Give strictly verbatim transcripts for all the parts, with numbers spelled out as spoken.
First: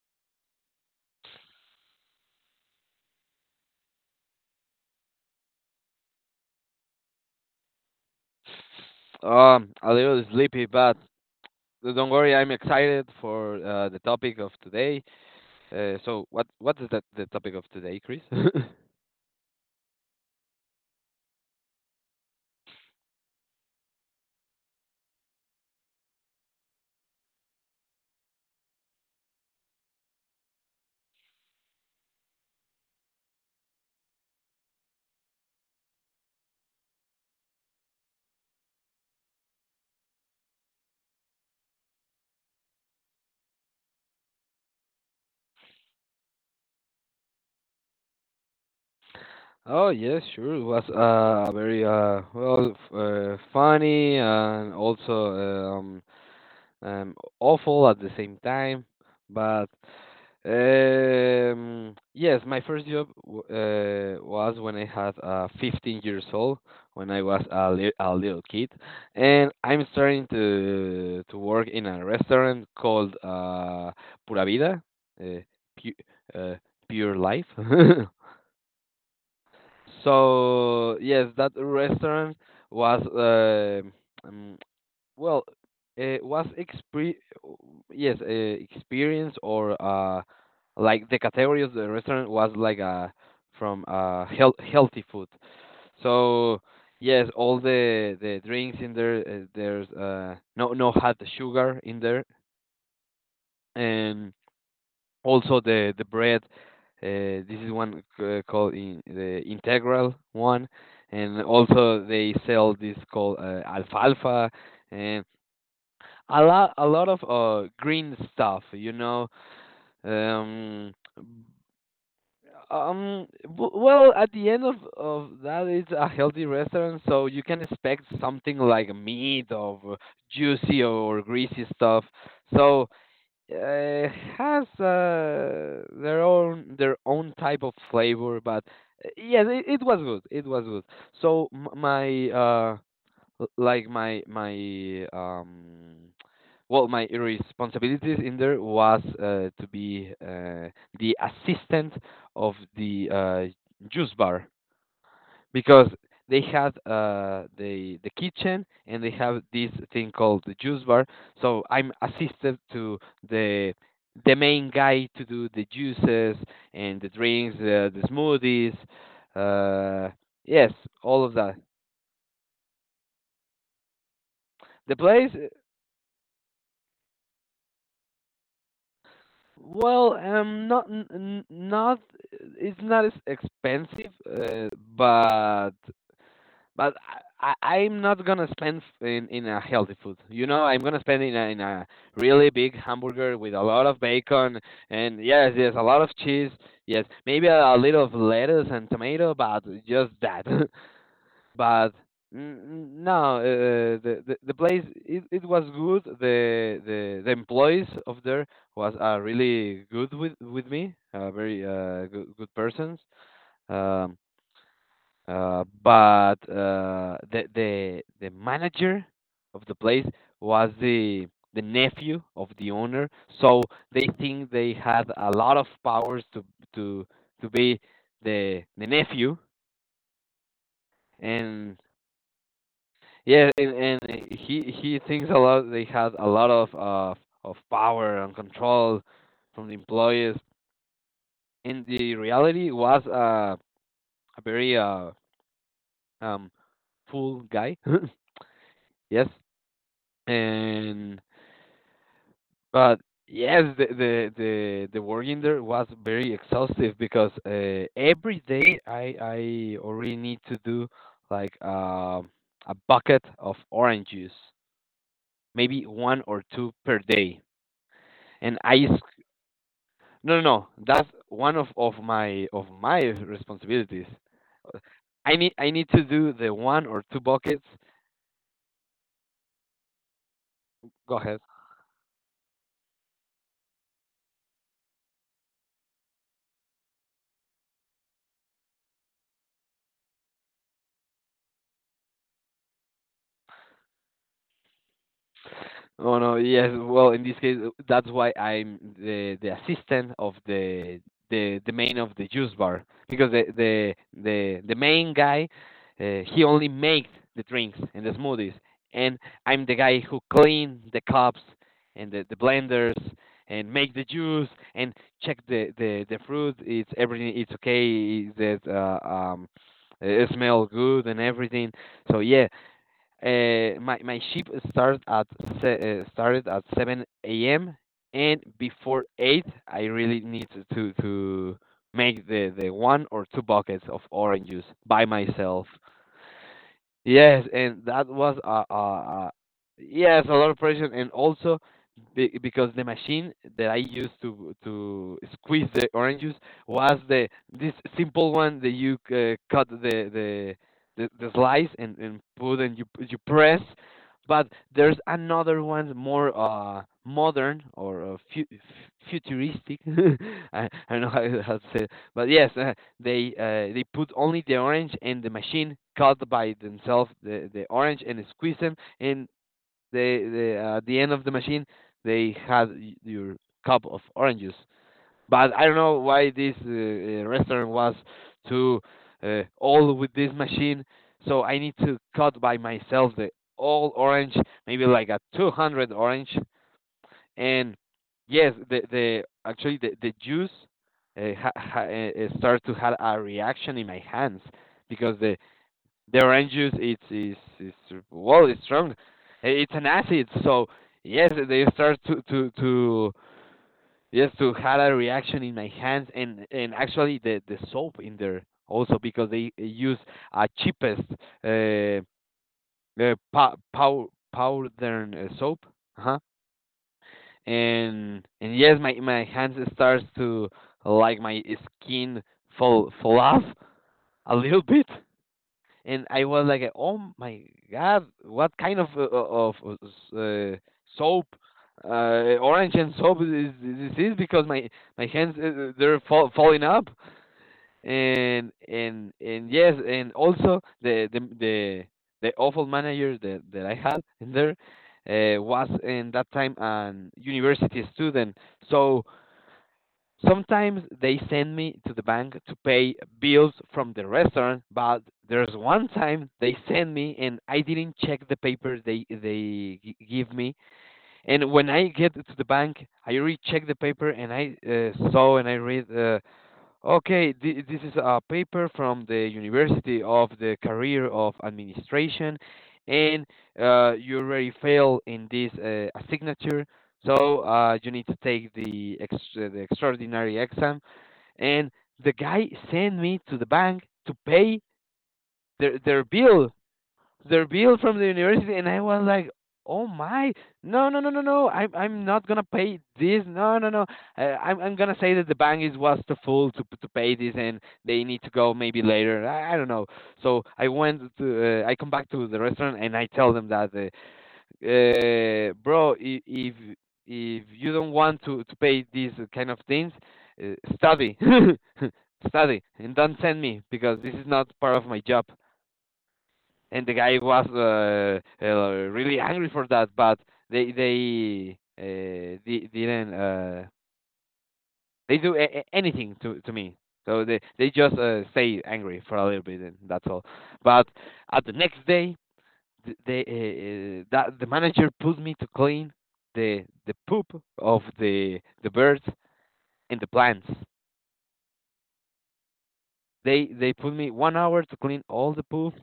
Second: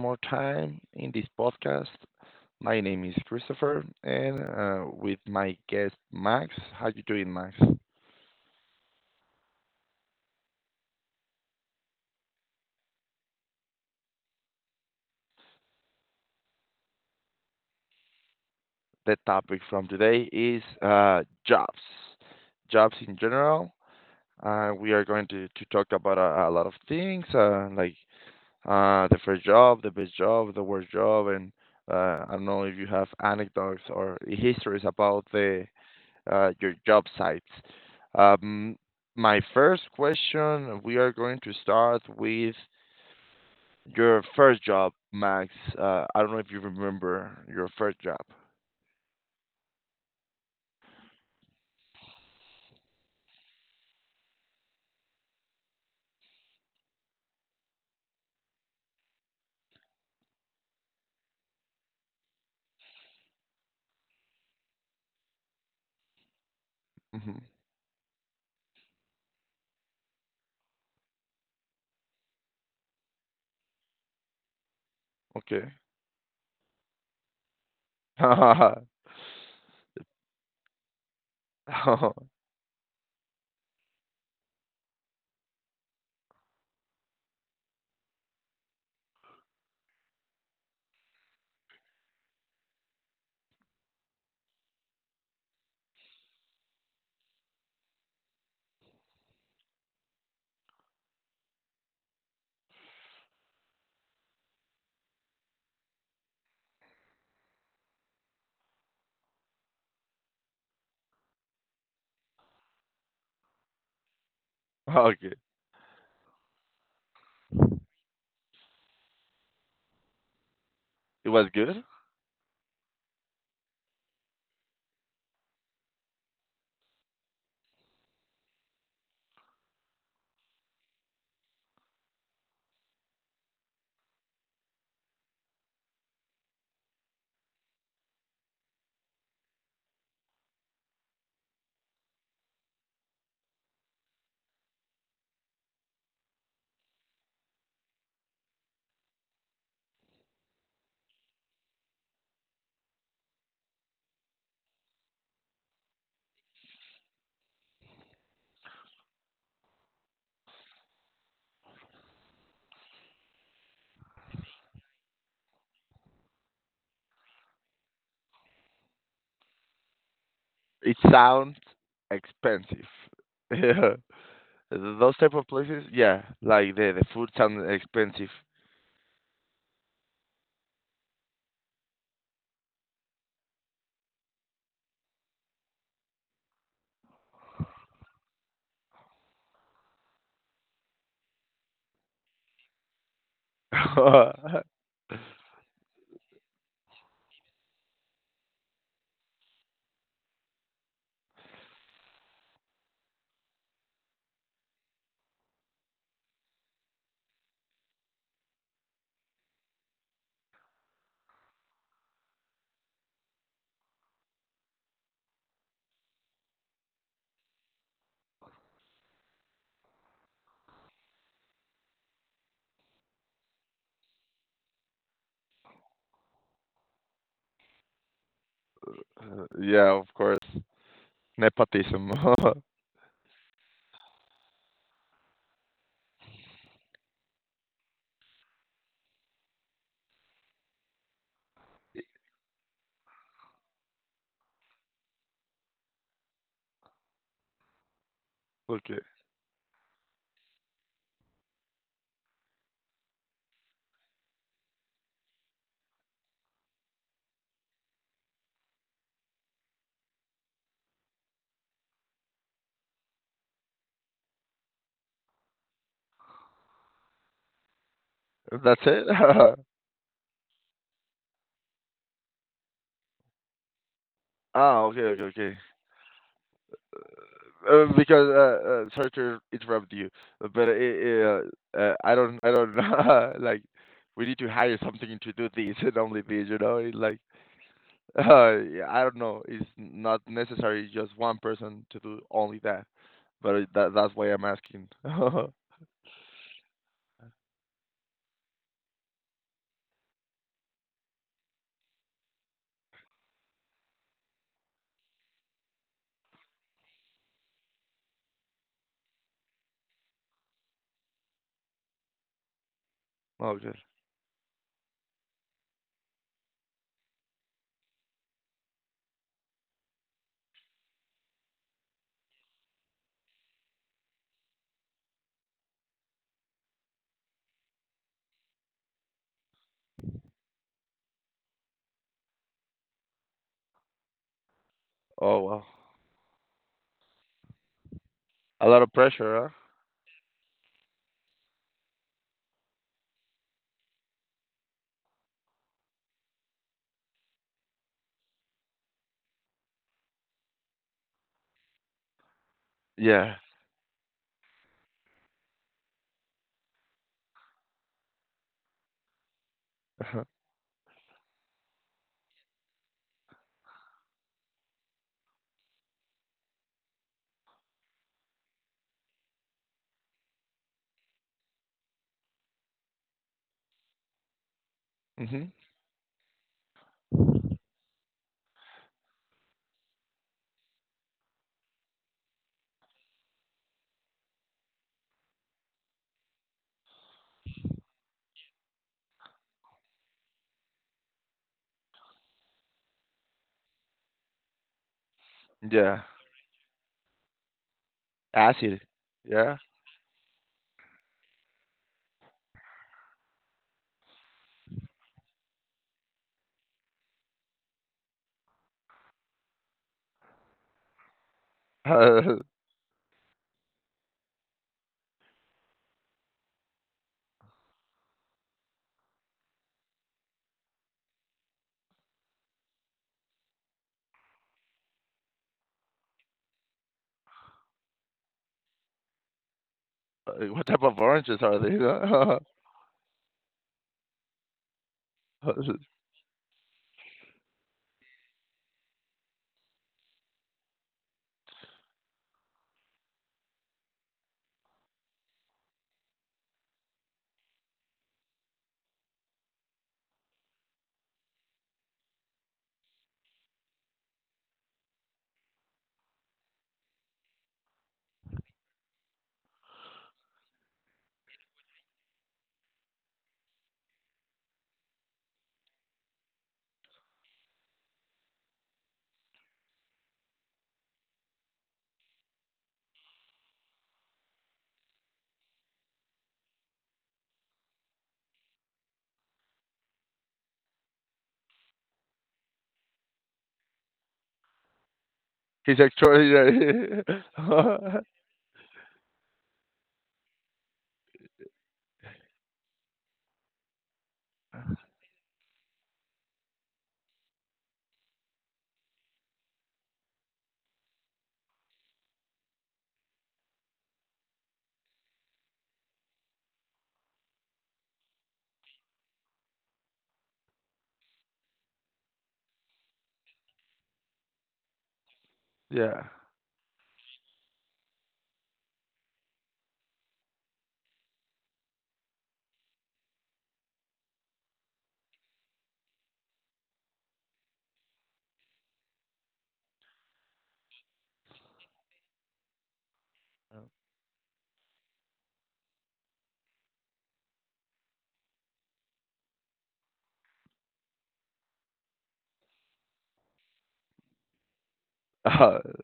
more time in this podcast. My name is Christopher, and uh, with my guest Max. How you doing, Max? Um, a little sleepy, but don't worry, I'm excited for uh, the topic of today. Uh, so what what is that the topic of today, Chris? The topic from today is uh, jobs, jobs in general. Uh, we are going to, to talk about a, a lot of things, uh, like uh, the first job, the best job, the worst job, and uh, I don't know if you have anecdotes or histories about the uh, your job sites. Um, My first question, we are going to start with your first job, Max. Uh, I don't know if you remember your first job. Oh yes, sure. It was uh, a very uh, well f- uh, funny and also um, um, awful at the same time. But Um, yes, my first job w- uh, was when I had uh, fifteen years old, when I hmm was a, li- a little kid, and I'm starting to to work in a restaurant called uh, Pura Vida, uh, Okay. pu uh, Pure Life. So yes, that restaurant was. Uh, um well, uh, was expre yes, uh, experience or uh, like the category of the restaurant was like uh from uh health healthy food. So yes, all the the drinks in there, uh, there's uh no no had sugar in there, and also the the bread. Uh, this is one c- called in, the integral one, and also they sell this called uh, alfalfa. And Okay. a lot a lot of uh green stuff you know um It was good? um w- well, at the end of of that, it's a healthy restaurant, so you can expect something like meat or juicy or greasy stuff, so uh, has uh, their own their own type of flavor, but uh, yes, it, it was good, it was good. So m- my uh l- like my my um well, my responsibilities in there was uh, to be uh, the assistant of the uh, juice bar, because they had uh, the the kitchen, and they have this thing called the juice bar, so I'm assisted to the the main guy to do the juices and the drinks, uh, the smoothies, uh, yes, It all of sounds that, expensive. Yeah. the Those type place. of places, yeah, like the the food sounds expensive. Well, um, not n- n- not, it's not as expensive, uh, but but I, I I'm not gonna spend f- in in a healthy food. You know, I'm gonna spend in a in a really big hamburger with a lot of bacon and yes, yes, a lot of cheese. Yes, maybe a, a little of lettuce and tomato, but just that. but mm, mm, no, uh, uh, the, the the place, it, it was good. The the the employees of there was uh, really good with with me, uh, very uh, good good persons. Um, uh, but uh, The the the manager of the place was the the nephew of the owner, so they think they had a lot of powers to to to be the the nephew. Yeah, of course. And Nepotism. yeah, and, and he he thinks a lot. They had a lot of uh, of power and control from the employees. And the reality was uh, a very uh, um, fool guy. Okay. yes, and but Yes, the, the the the work in there was very exhaustive, because uh, every day I I already need to do like uh, a bucket of orange juice, maybe one or two per day. And That's I, it? no, no, no, that's one of of my of my responsibilities. Ah, okay, okay, I need okay. I need to do the one or two buckets. Uh, because uh, uh, sorry to interrupt you, uh, but it, Go it, ahead. uh, uh, I don't, I don't know. Like, we need to hire something to do this and only this, you know? It, like, uh, yeah, I don't know. It's not necessary just one person to do only that. But it, that, that's why I'm asking. Oh no, yes. Well, in this case, uh, that's why I'm the the assistant of the the the main of the juice bar, because the the the the main guy, uh, he only makes the drinks and the smoothies, and I'm the guy who clean the cups and the, the blenders and Okay. make the juice and check the the the fruit. It's everything. It's okay. Is that uh, um, it smell good and everything. So yeah, uh, my my shift started at se- uh, started at seven a m and before eight, I really need to to, to make the, the one or two buckets of orange juice by Oh wow, myself. Yes, and that was a a uh, lot of uh pressure, huh? yes, a lot of pressure, and also be, because the machine that I used to to squeeze the oranges was the this simple one that you uh, cut the the the, the slice and, and put and you you Yeah. press, but there's another one more uh modern or uh, fu- f- futuristic. I, I don't know how, how to say it. But yes, uh, they uh, they put only the orange and the machine cut by themselves the, the orange and squeeze them, and the the uh, at the end of the machine they had your cup of oranges. Hmm. But I don't know why this uh, uh, restaurant was too uh, all with this machine, so I need to cut by myself the all orange, maybe like a two hundred orange. And yes, the the actually the the juice, uh, ha, ha, uh, starts to have a reaction in my hands, because the Yeah. the orange juice, it's is is well, it's Acid. strong. Eh, Yeah. it's an acid. So yes, they start to to to, yes, to have a reaction in my hands. and and actually the the soap in there, also because they use a cheapest uh, uh pow pow powder soap. Uh-huh. And and yes, my my hands starts to, like, my skin fall fall off a little bit, and I was like, oh my god, what kind of uh, uh, of Uh, uh, what type of soap, oranges are uh, orange and soap is, is this, is because my my hands they? uh, they're fall, falling up. And and and yes, and also the the the, the awful manager that that I had in there, uh, was in that time an university student. So sometimes they send me to the bank to pay bills from the restaurant, but there's one time they send me and I didn't check the papers they they gi- give me. And when I get to the bank, I recheck the paper and I, uh, saw and I read. Uh, Okay, thi- this is a paper from the University of the Career of Administration, and uh, you already fail in this uh, signature, so uh, you need to take the extra, the extraordinary exam. And the guy sent me to the bank to pay their He's their actually bill, the bill from the university. And I was like, "Oh my, no, no, no, no, no! I'm I'm not gonna pay this. No, no, no. Uh, I'm I'm gonna say that the bank is was too full to to pay this and they need to go maybe later. I, I don't know." So I went to, uh, I come back to the restaurant and I tell them that, uh, uh, bro, i- if if you don't want to to pay these kind of things, uh, study. Study and don't send me, because this is not part of my job. yeah. And the guy was uh, uh, really angry for that, but they they uh, di- didn't uh, they do a- a- anything to to me. So they they just uh, stay angry for a little bit, and that's all. But at the next day, th- they uh, Oh. uh, that the manager put me to clean the the poop of the the birds and the plants. They they put me one hour to clean all the Uh, poop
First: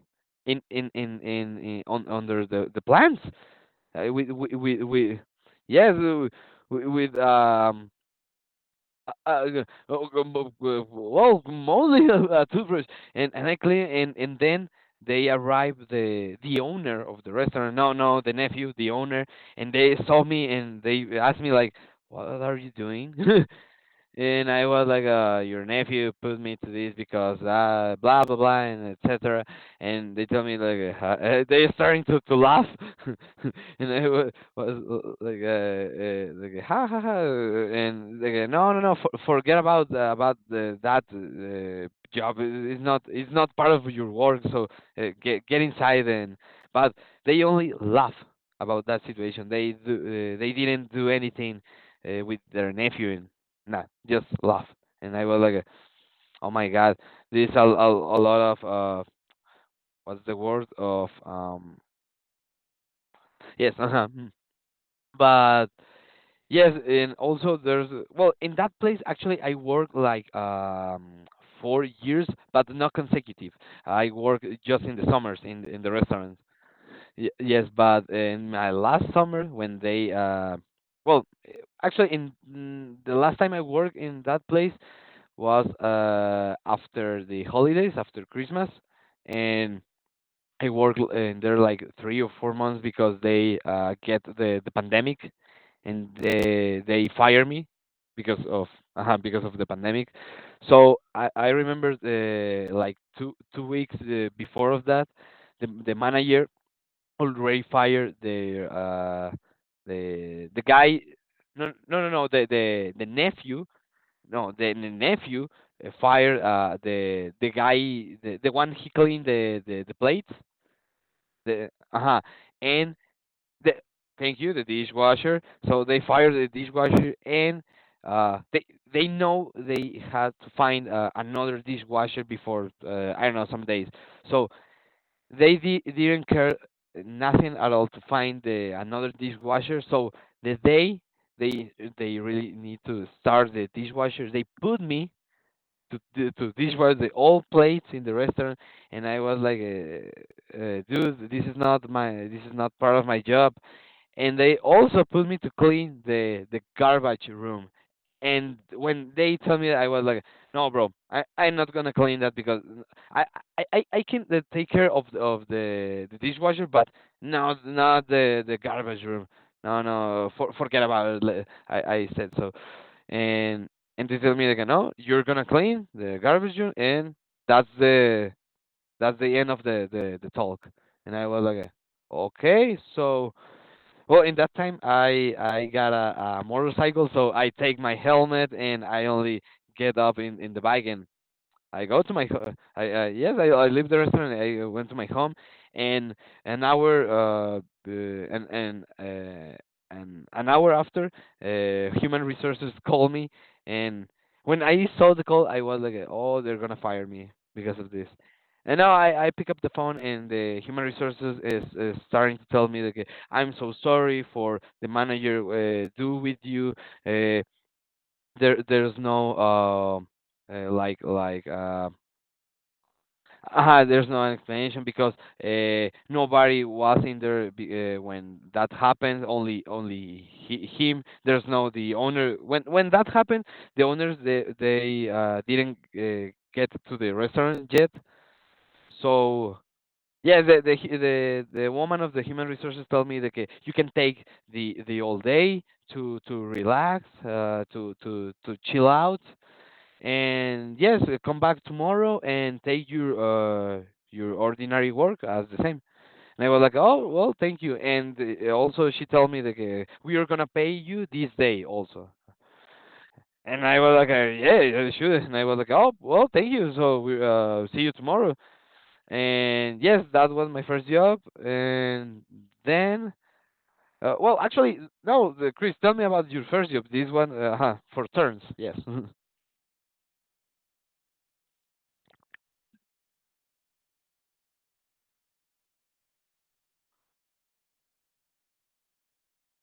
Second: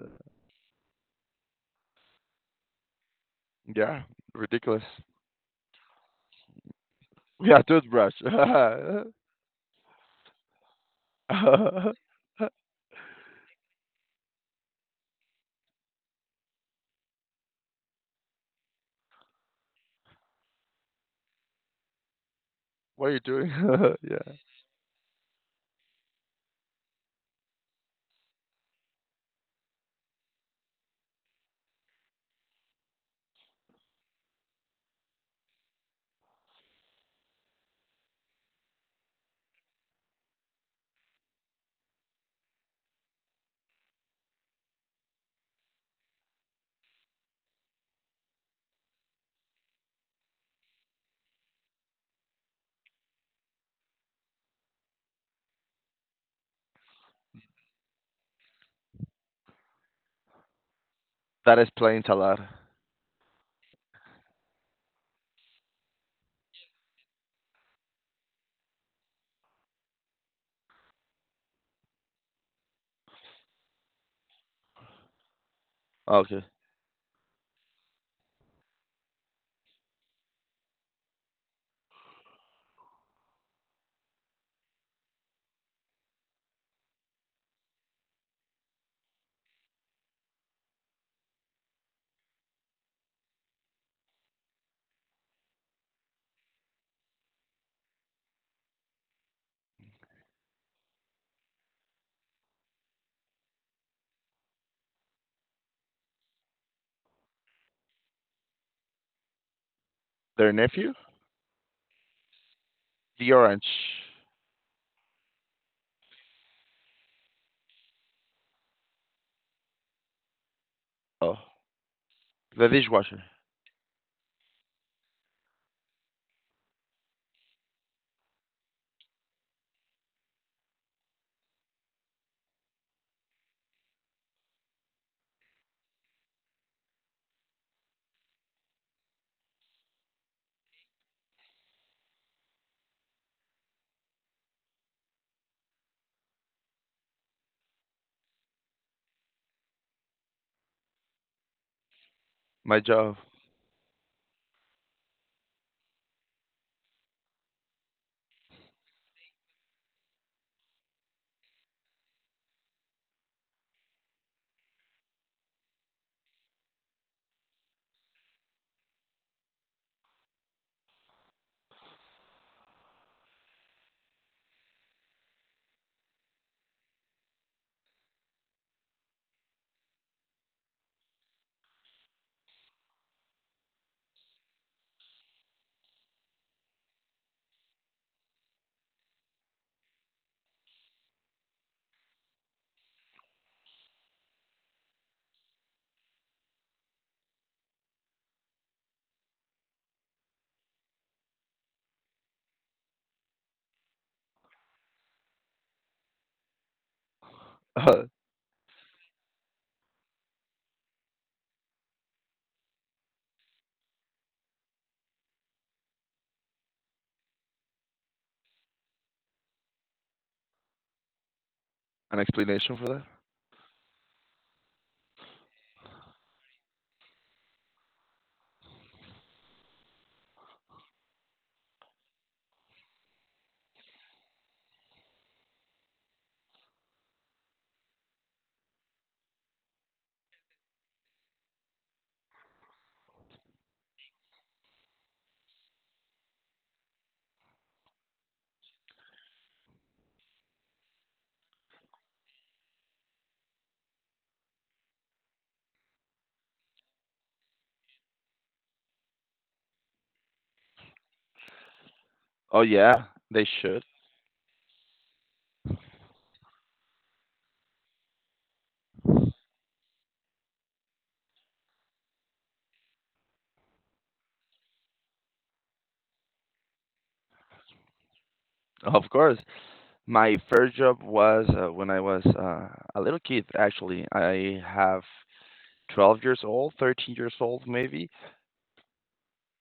in in in in, in on under the the plants, yeah, uh, with with with, ridiculous. with, yes uh, with, with Yeah, um toothbrush. What uh, uh, uh, well, mostly a, a toothbrush. And and I clean, and and then they arrived the the owner of the restaurant, no no, the nephew, the owner. And they saw me and they asked me like, what are you are doing? you doing? Yeah. And I was like, uh, your nephew put me to this because uh, blah blah blah and et cetera. And they tell me like, uh, "Huh?" Uh, they're starting to to laugh, and I was, was uh, like, uh, uh, like ha ha ha, and like uh, no no no, for, forget about uh, about the, that uh, job. It's not it's not part of your work. So uh, get get inside and but they only laugh about that situation. They do, uh, they didn't do anything uh, with their nephew. And nah, just laugh. And I was like, oh my God, there's a, a, a lot of, uh, what's the word of, That um, explains a lot. yes. Uh, but yes, and also there's, well, in that place, actually, I worked like, um, four years, but not consecutive. I work just in the summers in, in the restaurants. Okay. Y- yes, but in my last summer when they, uh, well, actually in mm, the last time I worked in that place, was uh after the holidays, after Christmas, and I worked l- in there like three or four months because they uh get the the pandemic, and they they fire me because of uh because of the pandemic. So I I remember the like two two weeks uh, before of that, the the manager already fired the uh the Their the nephew? guy. No no no no the the the The nephew. orange. No the, the nephew uh, fired uh, the the guy, the, the one he cleaned the the, the plates. Oh. The uh-huh. The And dishwasher. the thank you, the dishwasher. So they fired the dishwasher, and uh they they know they had to find uh, another dishwasher before, uh, I don't know, some days. So they di- didn't care nothing at all to find the another dishwasher. So the day they they really need to start the dishwasher, they put me to di- to dishwash the old plates in the restaurant. And I was like, uh, uh, dude, this is not my, this is not My part of job. my job. And they also put me to clean the the garbage room. And when they tell me that, I was like, no bro, i i'm not gonna clean that because i i i I can uh, take care of the- of the the dishwasher, but not not the the garbage room. No, no, for, forget about it. Le- i i said so. and and they tell me like, no, you're gonna clean the garbage room, and that's the that's the end of the the, the talk. And I was like, okay, so well, in that time I I got a, a motorcycle, so I take my helmet and I only get up in in the bike, and I go to my ho- I, I, yes, I, I leave the restaurant. I uh, went to my home, and an hour uh, uh and and uh and an hour after, uh human resources called me. And when I saw the call, I was like, oh, they're gonna fire me because of this. An And now I I pick up the phone, and the human resources is, is starting to tell me like, I'm so sorry for the manager uh, do with you. Uh there there's no um uh, like like uh explanation for that? uh, there's no explanation because, uh, nobody was in there be- uh, when that happened. Only only he, him. There's no the owner. When when that happened, the owners they they uh, didn't uh, get to the restaurant yet. So yeah, the the hu- the the woman of the human resources told me that okay, you can take the the all day to to relax, uh, to to to chill out. And yes, uh, come back tomorrow and take your uh your ordinary work as the same. And I was like, oh well, thank you. And uh, also she told me that, uh, we are gonna pay you this day also. Oh, yeah, they And I should. was like, uh, yeah, yeah, sure. And I was like, oh well, thank you. So we uh see you tomorrow. And yes, that was my first job. And then. Uh, well, actually, no, the, Chris, tell me about your first job. This one, uh, huh, for turns, yes. Mm. Of course. My first job was uh, when I was uh, a little kid, actually. I have twelve years old, thirteen years old maybe,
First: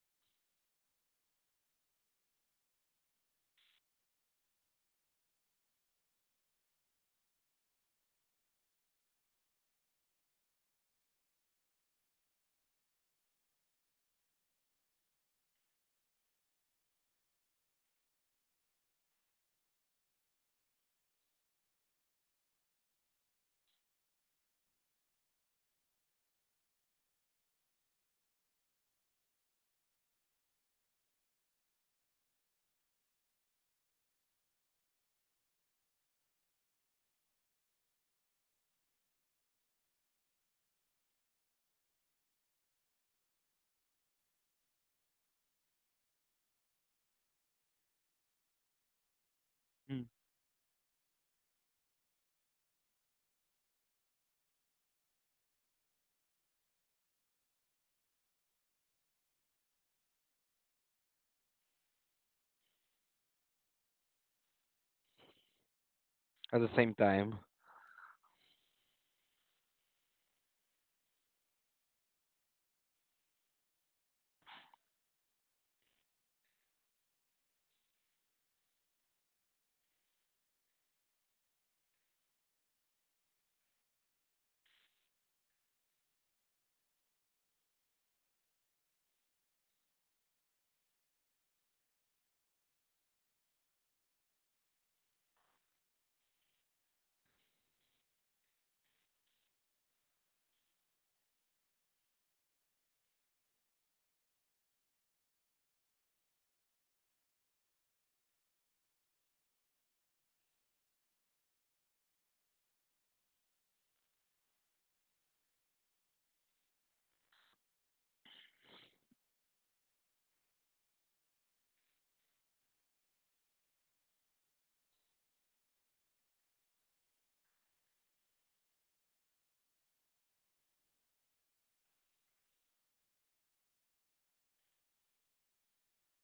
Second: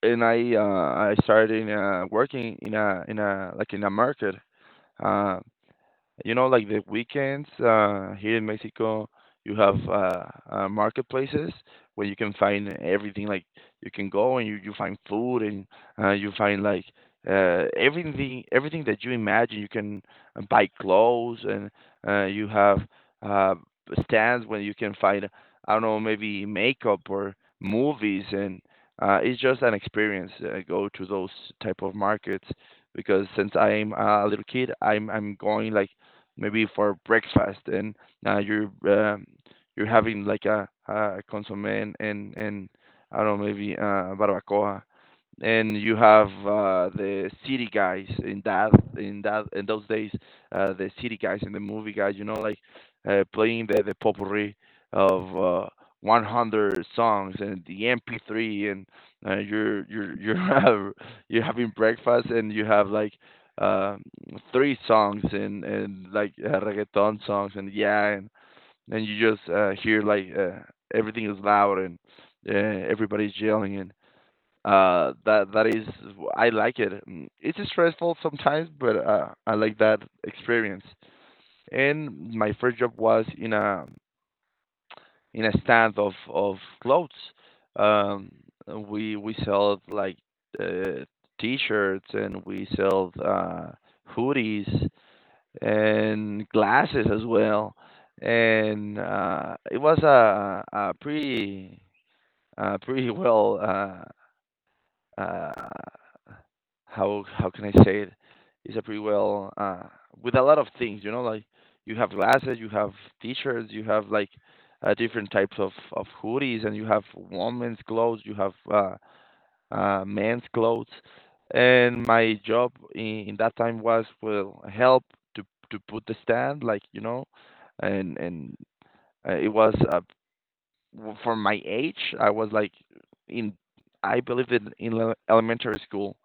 and I uh, I started uh, working in a in a like in a market. Uh, you know, like the weekends uh, here in Mexico, you have uh, uh, marketplaces where you can find everything. Like you can go and you, you find food and uh, you find like uh, everything everything that you imagine. You can uh, buy clothes and uh, you have uh, stands where you can find I don't know maybe makeup or movies and uh, it's just an experience. Uh, go to those type of markets because since I'm a little kid, I'm I'm going like maybe for breakfast and now you're um, you're having like a, a consomme and, and and I don't know maybe uh, barbacoa and you have uh, the city guys in that in that in those days uh, the city guys and the movie guys you know like uh, playing the the potpourri of uh, one hundred songs and the M P three and uh, you're you're you're have, you're having breakfast and you have like um three songs and and like uh, At the same reggaeton time. songs and yeah and and you just uh, hear like uh, everything is loud and uh, everybody's yelling uh, that that is, I like it. Mm, it's stressful sometimes, but uh, I like that experience. And my first job was in a in a stand of of clothes. Um, we we sell like uh, t-shirts and we sell uh, hoodies and glasses as well. And uh, it was a a pretty uh, pretty well. Uh, uh, how how can I say it? It's a pretty well uh, with a lot of things, you know, like you have glasses, you have t-shirts, you have like uh, different types of of hoodies, and you have women's clothes, you have uh, uh, men's clothes, and my job in, in that time was well help to to put the stand, like you know, and and uh, it was uh, w- for my age, I was like in I believe in in ele- elementary school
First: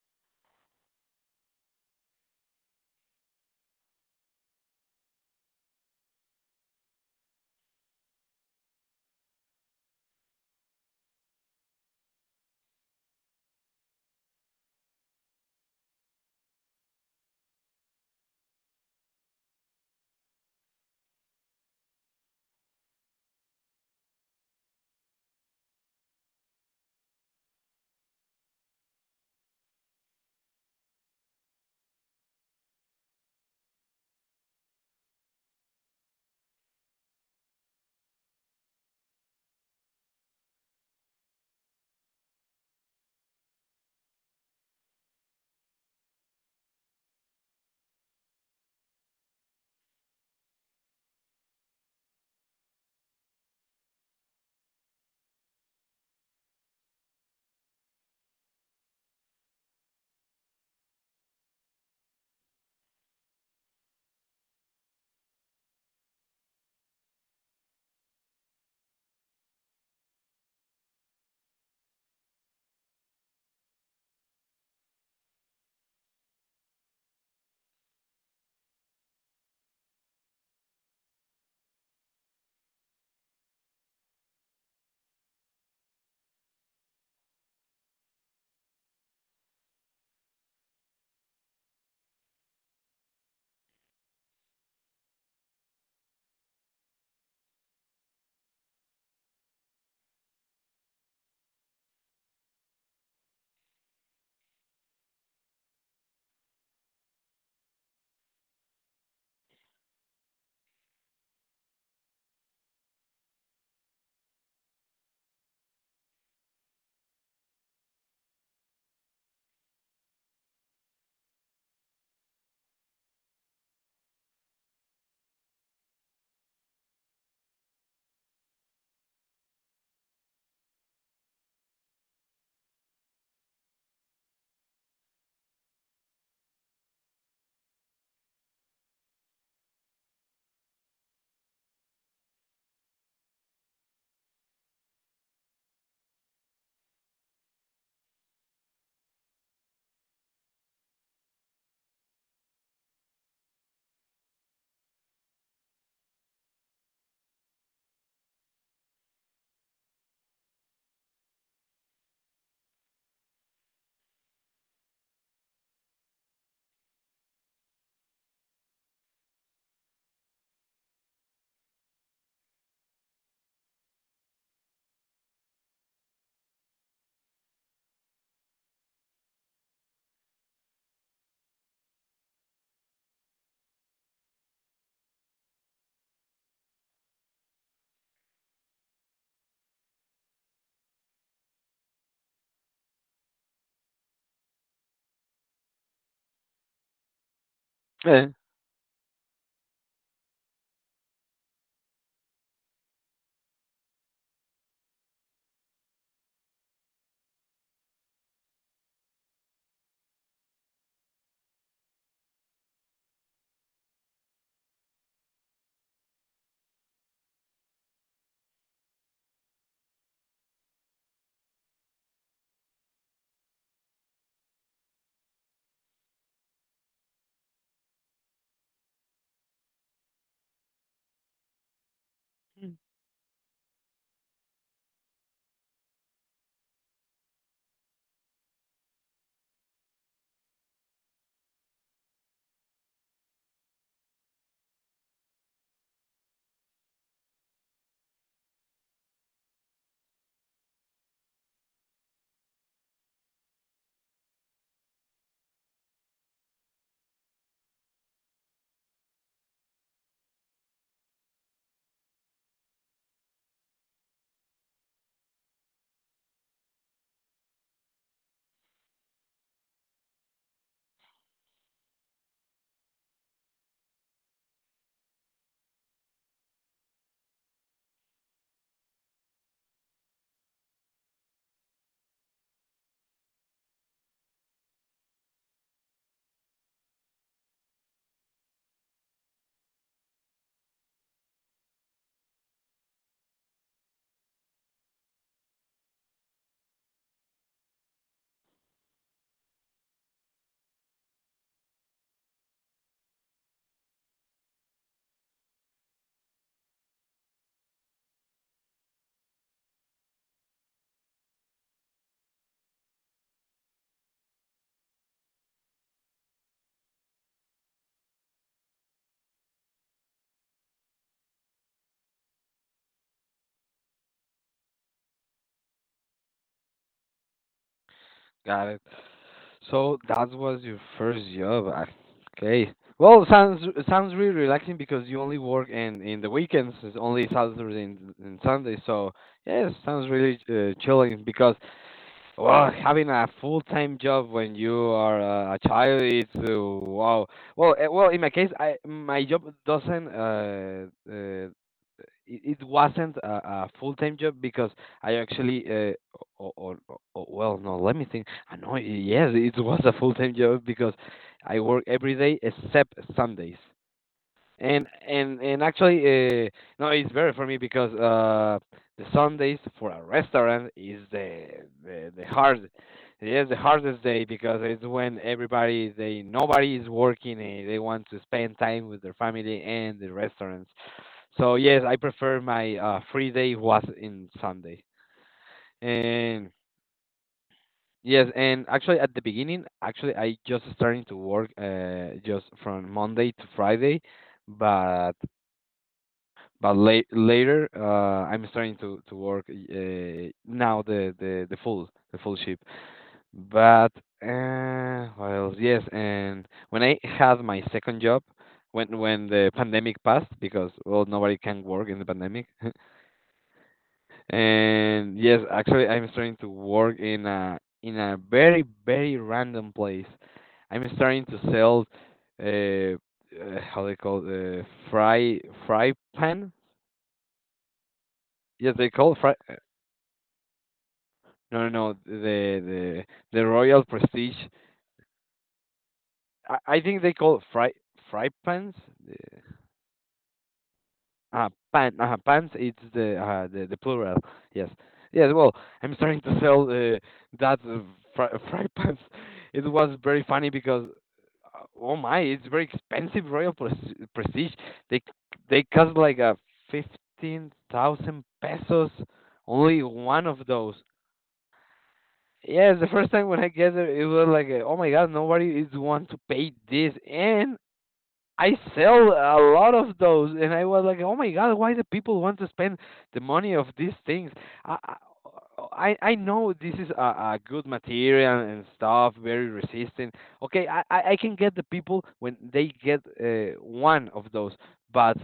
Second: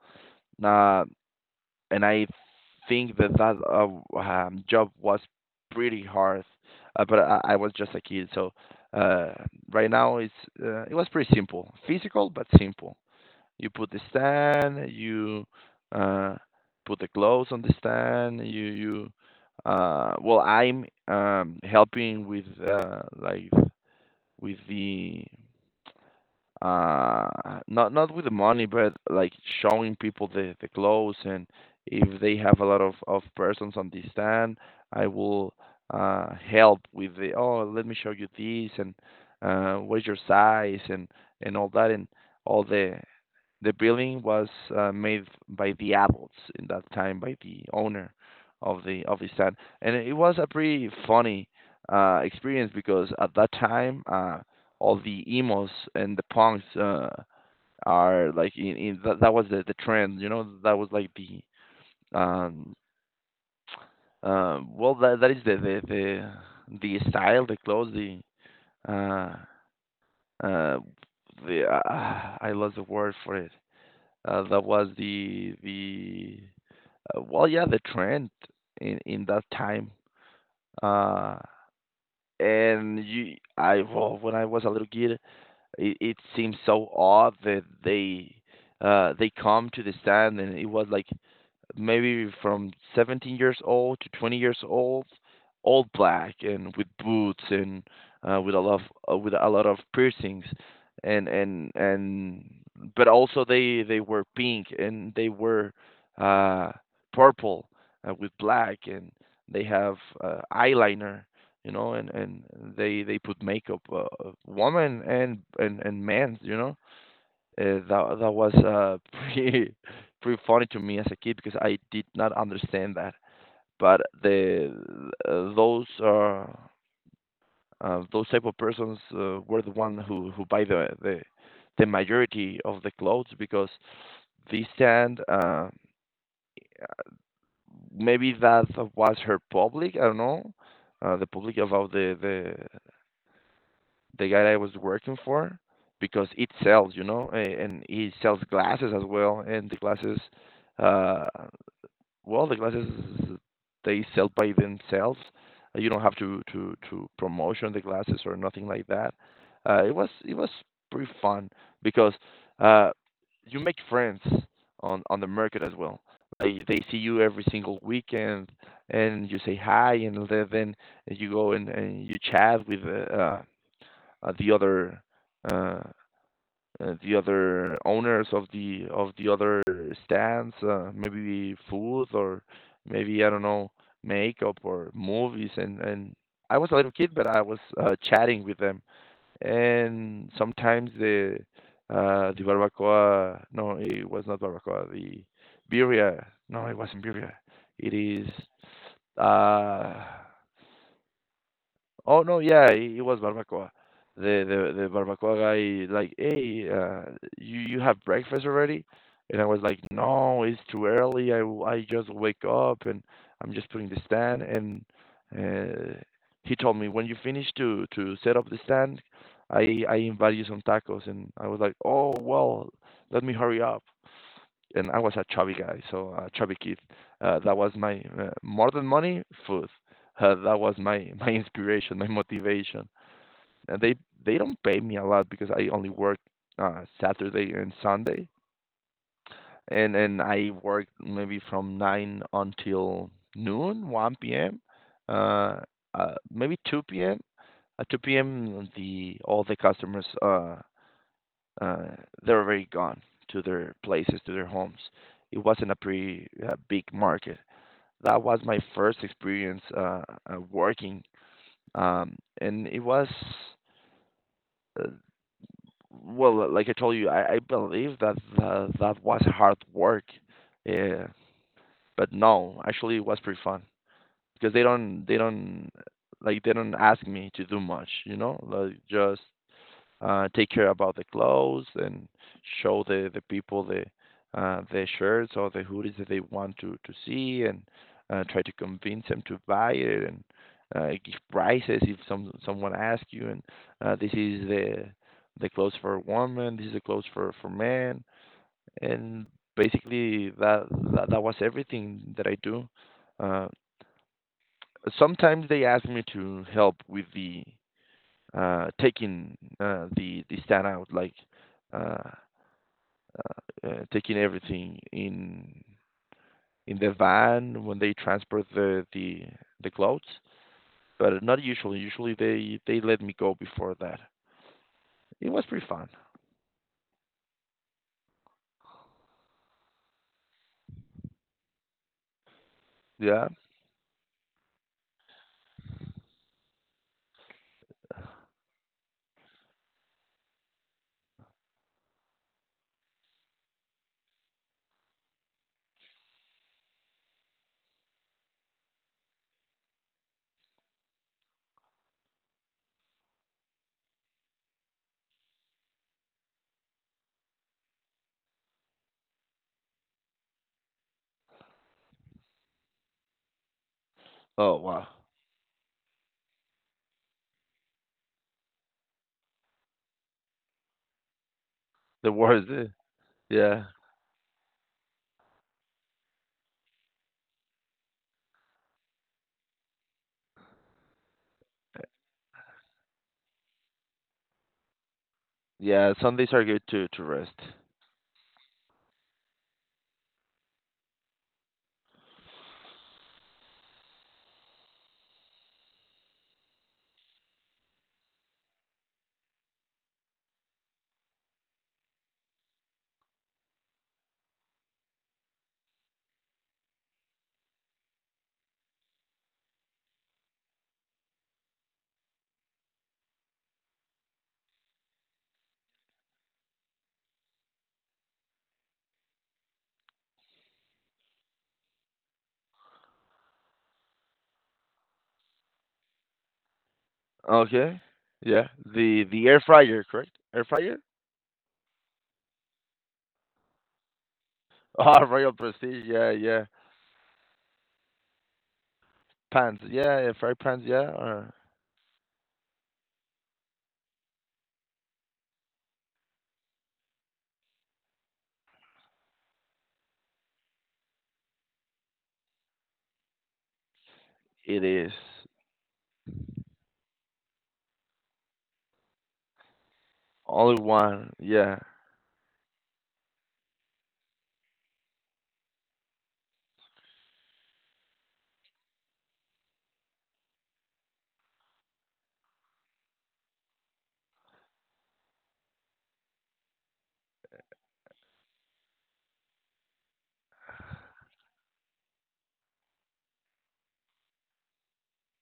uh, and I think that that uh, um, job was pretty hard, uh, but I, I was just a kid. So uh, right now it's uh, it was pretty simple, physical but simple. You put the stand, you uh, put the clothes on the stand. You you uh, well, I'm um, helping with uh, like with the uh not not with the money but like showing people the the clothes and if they have a lot of of persons on the stand I will uh help with the oh let me show you this and uh what's your size and and all that and all the the building was uh, made by the adults in that time by the owner of the of the stand, and it was a pretty funny uh, experience because at that time uh, all the emos and the punks uh, are like in, in that, that was the, the trend, you know, that was like the um, uh, well, that that is the the the, the style, the clothes, the uh, uh, the uh, I lost the word for it. Uh, that was the the uh, well, yeah, the trend in in that time. Uh, and you, I well, when I was a little kid, it, it seemed so odd that they uh they come to the stand and it was like maybe from seventeen years old to twenty years old, all black and with boots and uh, with a lot of, uh, with a lot of piercings and and and but also they they were pink and they were uh purple uh, with black and they have uh, eyeliner you know and and they they put makeup uh, uh, woman and and and men you know uh, that that was uh, pretty pretty funny to me as a kid because I did not understand that. But the uh, those uh, uh, those type of persons uh, were the one who who buy the the the majority of the clothes because this stand uh, maybe that was her public. I don't know uh, the public about the the the guy I was working for because it sells, you know, a- and he sells glasses as well. And the glasses, uh, well, the glasses they sell by themselves. Uh, You don't have to to to promotion the glasses or nothing like that. Uh, it was it was pretty fun because uh, you make friends on on the market as well. They they see you every single weekend, and you say hi, and then you go and, and you chat with uh, uh, uh, the other uh, uh, the other owners of the of the other stands, uh, maybe food or maybe I don't know makeup or movies and and I was a little kid, but I was uh, chatting with them. And sometimes the uh, the barbacoa, no, it was not barbacoa. The birria, no, it wasn't birria. It Yeah. is uh, Oh, no, yeah, he it was barbacoa. The the the barbacoa guy like, "Hey, uh, you you have breakfast already?" And I was like, "No, it's too early. I w- I just wake up and I'm just putting the stand." And uh, he told me, "When you finish to to set up the stand, I I invite you some tacos." And I was like, "Oh, well, let me hurry up." And I was a chubby guy, so a chubby kid. Uh, that was my uh, more than money, food. Uh, that was my my inspiration, my motivation. And they they don't pay me a lot because I only work uh, Saturday and Sunday, and and I work maybe from nine until noon, one p m, uh, uh, maybe two p m. At two p m, the all the customers uh, uh, they're already gone to their places, to their homes. It wasn't a pretty uh, big market. That was my first experience uh, uh, working, um, and it was uh, well, like I told you, I, I believe that uh, that was hard work, uh, but no, actually it was pretty fun because they don't they don't like they don't ask me to do much, you know, like just uh, take care about the clothes and show the, the people the uh, the shirts or the hoodies that they want to, to see and uh, try to convince them to buy it and uh, give prices if some someone asks you and uh, this is the the clothes for women, this is the clothes for for men, and basically that that, that was everything that I do. Uh, sometimes they ask me to help with the uh, taking uh, the the stand out, like uh, uh, uh, taking everything in in the van when they transport the the the clothes. But not usually. Usually they they let me go before that. It was pretty fun. Got it. So that was your first job. I- okay. Well, Yeah. sounds, it sounds really relaxing because you only work in in the weekends. It's only Saturday and, and Sunday. So yes, sounds really uh, chilling because, well, having a full-time job when you are uh, a child, it's uh, wow. Well, uh, well, in my case, I my job doesn't uh, uh, it, it wasn't a, a full-time job because I actually uh, or, or, or well no let me think. I know, yes, it was a full-time job because I work every day except Sundays, Oh and wow. and and actually uh, no, it's better for me because uh the Sundays for a restaurant is the the, The the worst, eh? hard, yes, the Yeah. hardest day, because it's when everybody, they nobody is working and they want to spend time with their family and the restaurants. So yes, I prefer my uh, free day was in Sunday. Yeah. Sundays are And good to to rest. yes, and actually at the beginning, actually I just starting to work, uh, just from Monday to Friday, but but late, later uh, I'm starting to to work uh, now the, the the full the full shift. But uh, what else? Yes, and when I had my second job. When when the pandemic passed, because well nobody can work in the pandemic. And yes, actually, I'm starting to work in a in a very very random place. I'm starting to sell, uh, uh how they call uh, fry fry pan. Okay. Yeah. Yes, they The call the fry. air uh, fryer, correct? Air fryer? No, no, no. The the the Royal Prestige. Ah, Royal Prestige. Yeah, yeah. I, I think they call fry fry pans. Pants. Yeah, air fry pants. Yeah. Or… Uh, pan, uh, pants. It's the uh, the the plural. Yes, yes. Well, I'm starting to sell uh, that uh, fry, fry pants. It was very funny because, uh, oh my, it's very expensive Royal Pres- Prestige. It is. They they cost like uh, fifteen thousand pesos. Only one of Only those. one, yeah. Yes, the first time when I get it, it was like, uh, oh my God, nobody is want to pay this. And I sell a lot of those, and I was like, "Oh my God, why do people want to spend the money of these things?" I I, I know this is a, a good material and stuff, very resistant. Okay, I, I I can get the people when they get uh, one of those. But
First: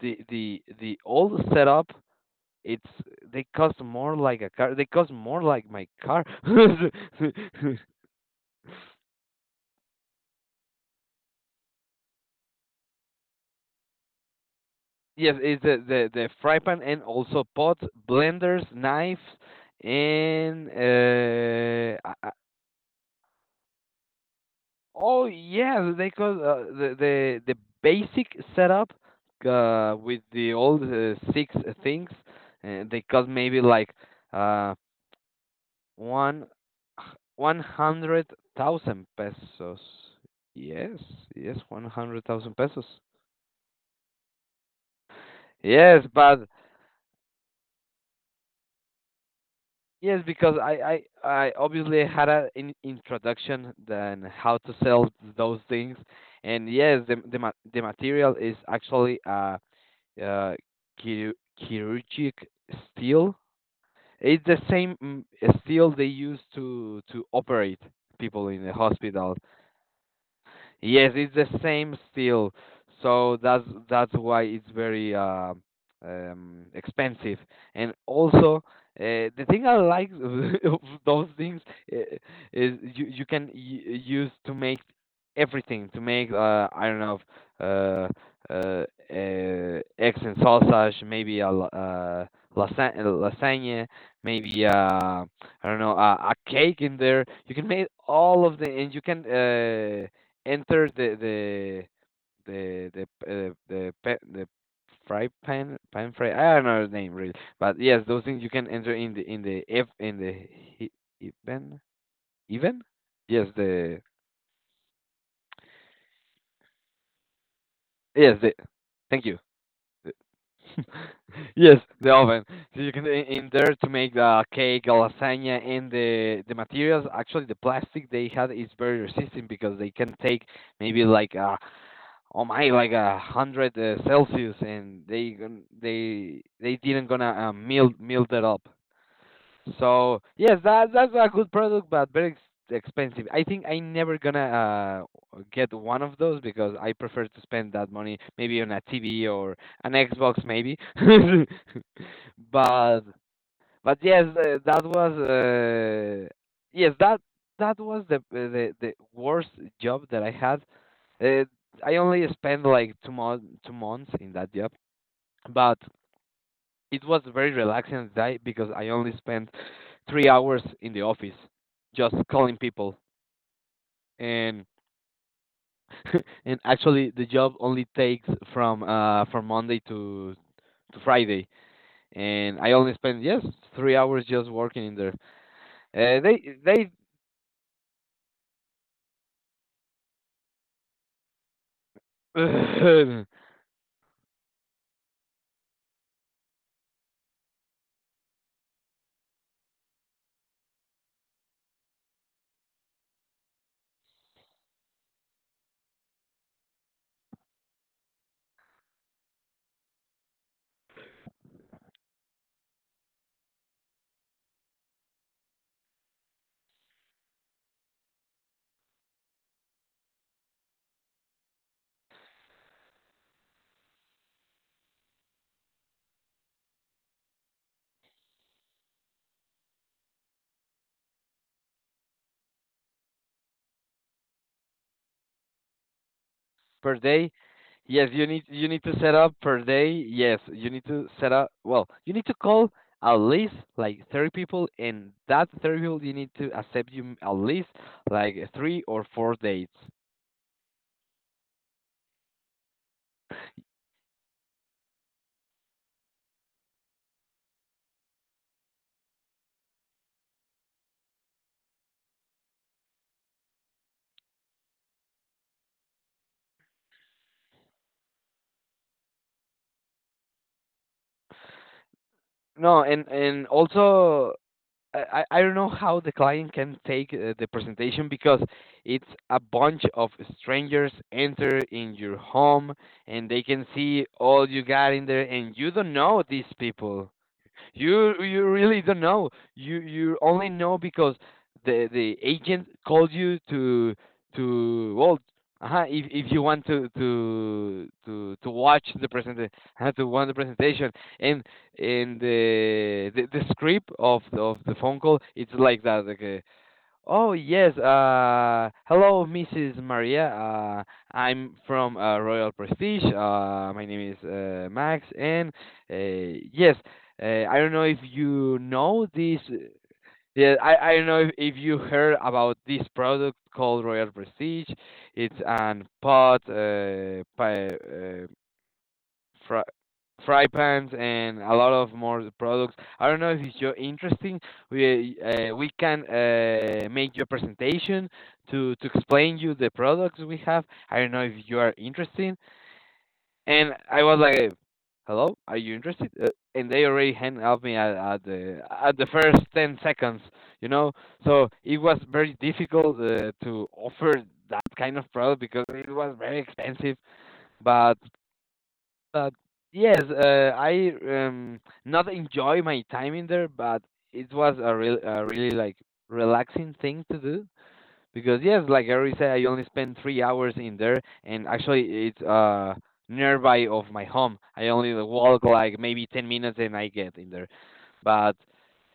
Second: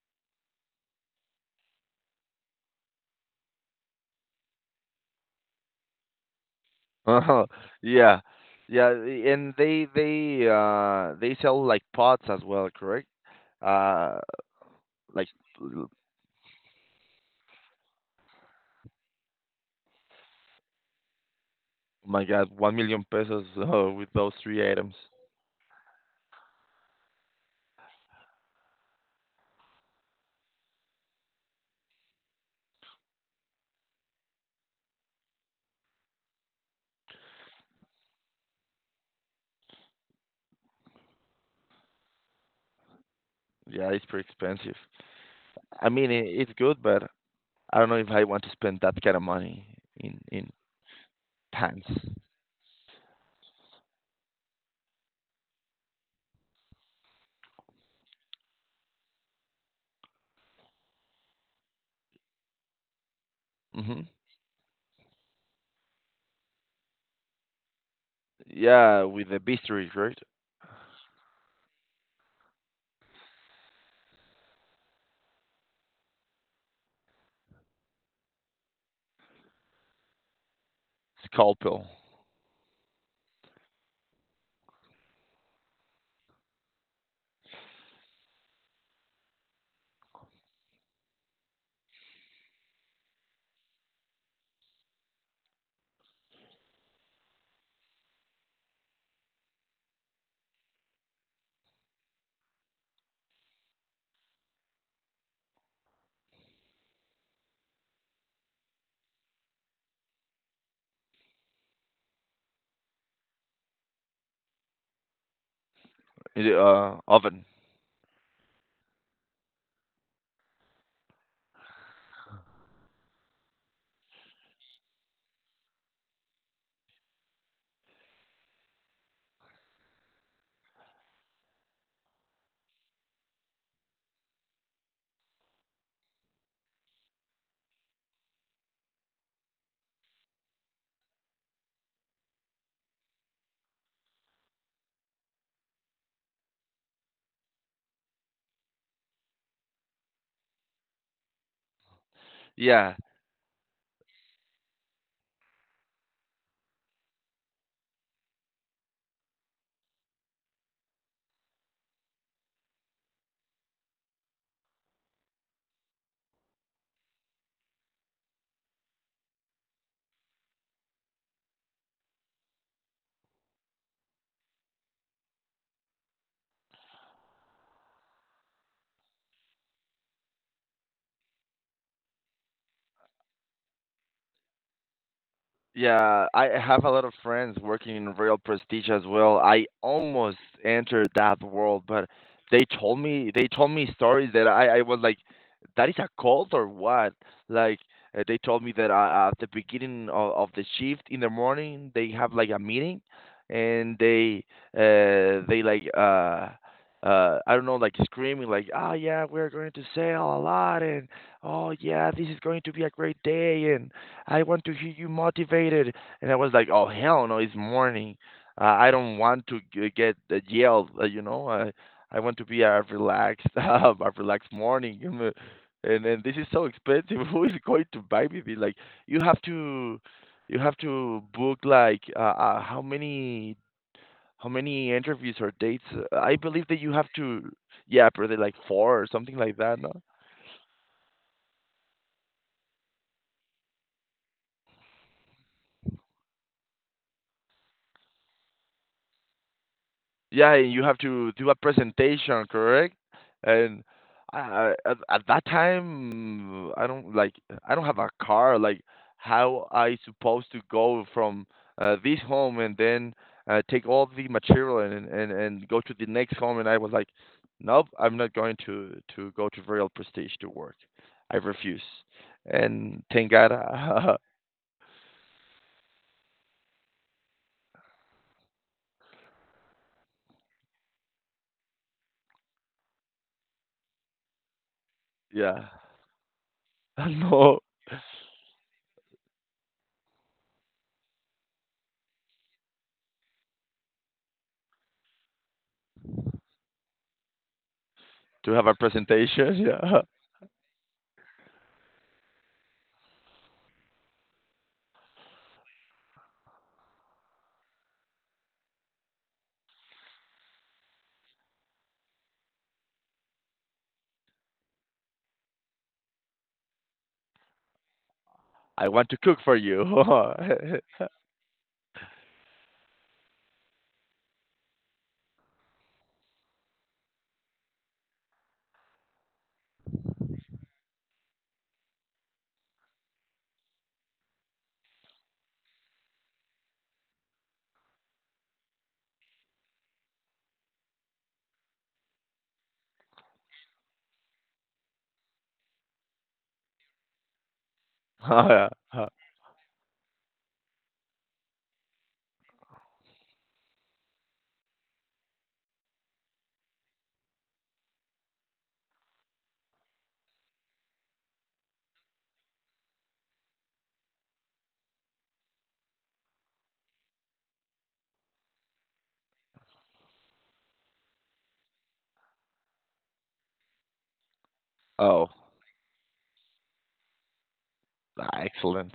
the the the old setup, it's they cost more like a car. They cost more like my car. Yeah. Yeah, and they they uh they sell like pots as well, correct? Uh like Yes, it's the, l- the, the fry pan, and also pots, blenders, knives, and uh, my I- I- God, one million pesos uh, with those three items. oh yeah, they call uh, the the the basic setup uh, with the old uh, six things. Uh, they cost maybe like uh one one hundred thousand pesos. Yes, yes, one hundred thousand pesos. Yeah, it's pretty expensive. I Yes, mean, it, but it's good, but I don't know if I want to spend that kind of money in yes, in because I, I, I pants. obviously had an in introduction then how to sell those things. And yes, the the, ma the material is actually uh, uh chir- chirurgic steel. Hmm. It's the same mm, steel they use to to operate people in the Yeah, with hospital. the bistro, right? Yes, it's the same steel, so that's that's why it's very uh, um, expensive. And also, uh, the thing I like of those things Scalpel, uh, is you you can y- use to make everything, to make uh I don't know uh uh, uh eggs and sausage, maybe a la- uh lasa- lasagna, maybe uh I don't know, a, a cake in there. You can make all of the, and you can uh enter the the the the uh, the pe- the fry pan pan fry I don't know the name really. But yes, those things you can enter in the in the if in the he- even even, yes, the uh, oven. yes the thank you. Yes, the oven. So you can in in there to make the cake, lasagna, and the the materials. Actually, the plastic they had is very resistant because they can take maybe like uh oh my, like a hundred uh, Celsius, and they gon- they they didn't gonna uh, melt melt it up. So yes, that that's a good product, but very ex- expensive. I think I never gonna uh, get one of those because I prefer to spend that money maybe on a T V or an Xbox maybe. Yeah. but but yes, uh, that was uh, yes that that was the uh, the the worst job that I had. Uh, I only spent like two months two months in that job, but it was very relaxing day because I only spent three hours in the office, just calling people. And and actually the job only takes from uh from Monday to to Friday, and I only spent, yes, three hours just working in there. Uh, Yeah, I have a they lot of friends working in Real Prestige as well. I almost entered that world, but they told they me they told me stories that I, I was like, that is a cult or what? Like uh, they told me that uh, at the beginning of, of the shift in the morning they have like a meeting, and they uh they like uh uh I don't know, like screaming like, oh yeah, we're going to sell a lot, and oh yeah, this is going to be a great day, and I want to hear you motivated. And I was like, oh, hell no, it's morning. Uh, I don't want to g- get uh, yelled, uh, you know. I, I want to be a relaxed, uh, a relaxed morning. you know. And and this is so expensive. Who is going to buy me this? Like, you have to, you have to book like uh, uh, how many how many interviews or dates? Uh, I believe that you per have day. to, yeah, Yes, you probably need like you need to four or set up something like per that. day. No? Yes, you need to set up. Well, you need to call at least like thirty people, and that thirty people you need to accept you at least like three or four dates. Yeah, and you have to do a presentation, correct? And I, I- at, at that time, I don't like I don't have a car. Like, how I supposed to go from uh, this home and then uh, take all the material, and, and and go to the next home? And I was like, nope, I'm not going to to go to Real Prestige to work. I refuse. No, And and thank and God, uh, also I I I don't know how the client can take uh, the presentation because it's a bunch of strangers enter in your home, and they can see all you got in there, and you yeah, don't know these people. no, You you really don't know. You you only know because the the agent called you to to well, uh if if you want to to to to to have a watch the present, presentation. uh, Yeah, to watch the presentation. and and the the, the script of of the phone call it's like that. Like, uh, oh yes. Uh, hello, missus Maria. Uh, I'm from uh, Royal Prestige. Uh, my name is uh, Max, and uh, yes, uh, I don't know if you I know want to cook this. for you. Yeah, I, I don't know if, if you heard about this product called Royal Prestige. It's an pot uh, pie, fry fry pans, and a lot of more products. I don't know if it's your interesting. We uh, we can uh, make your presentation to to explain you the products we have. I don't know if you are interested. And I was like, "Hello, are you interested?" Uh, and they already hand out me at, at the Yeah. at Uh, the first ten seconds, you know. So it was very difficult uh, to offer that kind of product because it was very expensive. But but yes, uh, I um, not enjoy my time in there, but it was a real, a really like relaxing thing to do because yes, like I already said, I only spent three hours in there, and actually it's uh nearby of my home. I only oh, walk like maybe ten minutes, and I get in there. But excellent.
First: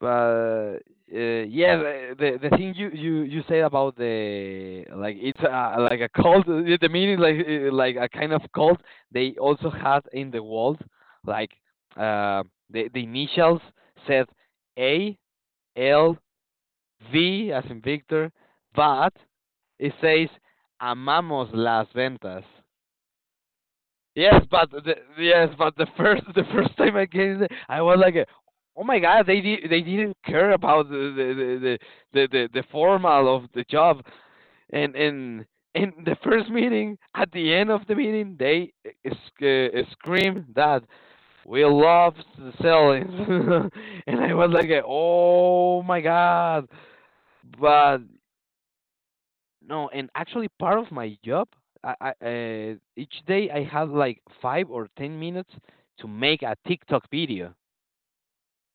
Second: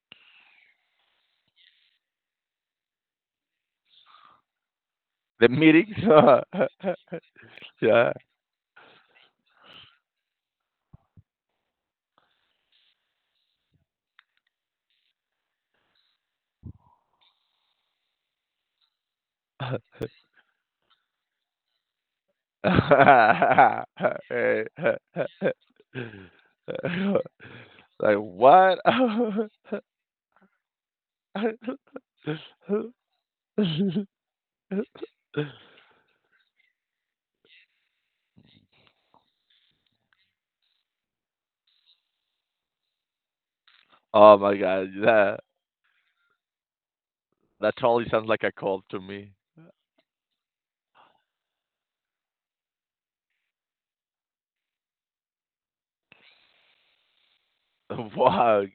but uh, yeah, the, the the thing you you you said about the like it's The a, meetings. like a cult. uh, The meaning like uh, like a Yeah. kind of cult. They also had in the walls like uh, the the initials said A L V as in Victor, but it says Amamos las ventas. Yes, but the, yes, but the first the first time I came, I was like, Like, what? oh my god, they di- they didn't care about the the the the, the, the formal of the job, and and in the first meeting, at the end of the meeting, they sc- uh, screamed that we love selling, and I Oh was my like, God, that oh my god, that but totally sounds like a cult to me. no, and actually part of my job, I, I uh, each day I have like five or ten minutes to make a TikTok video Wow,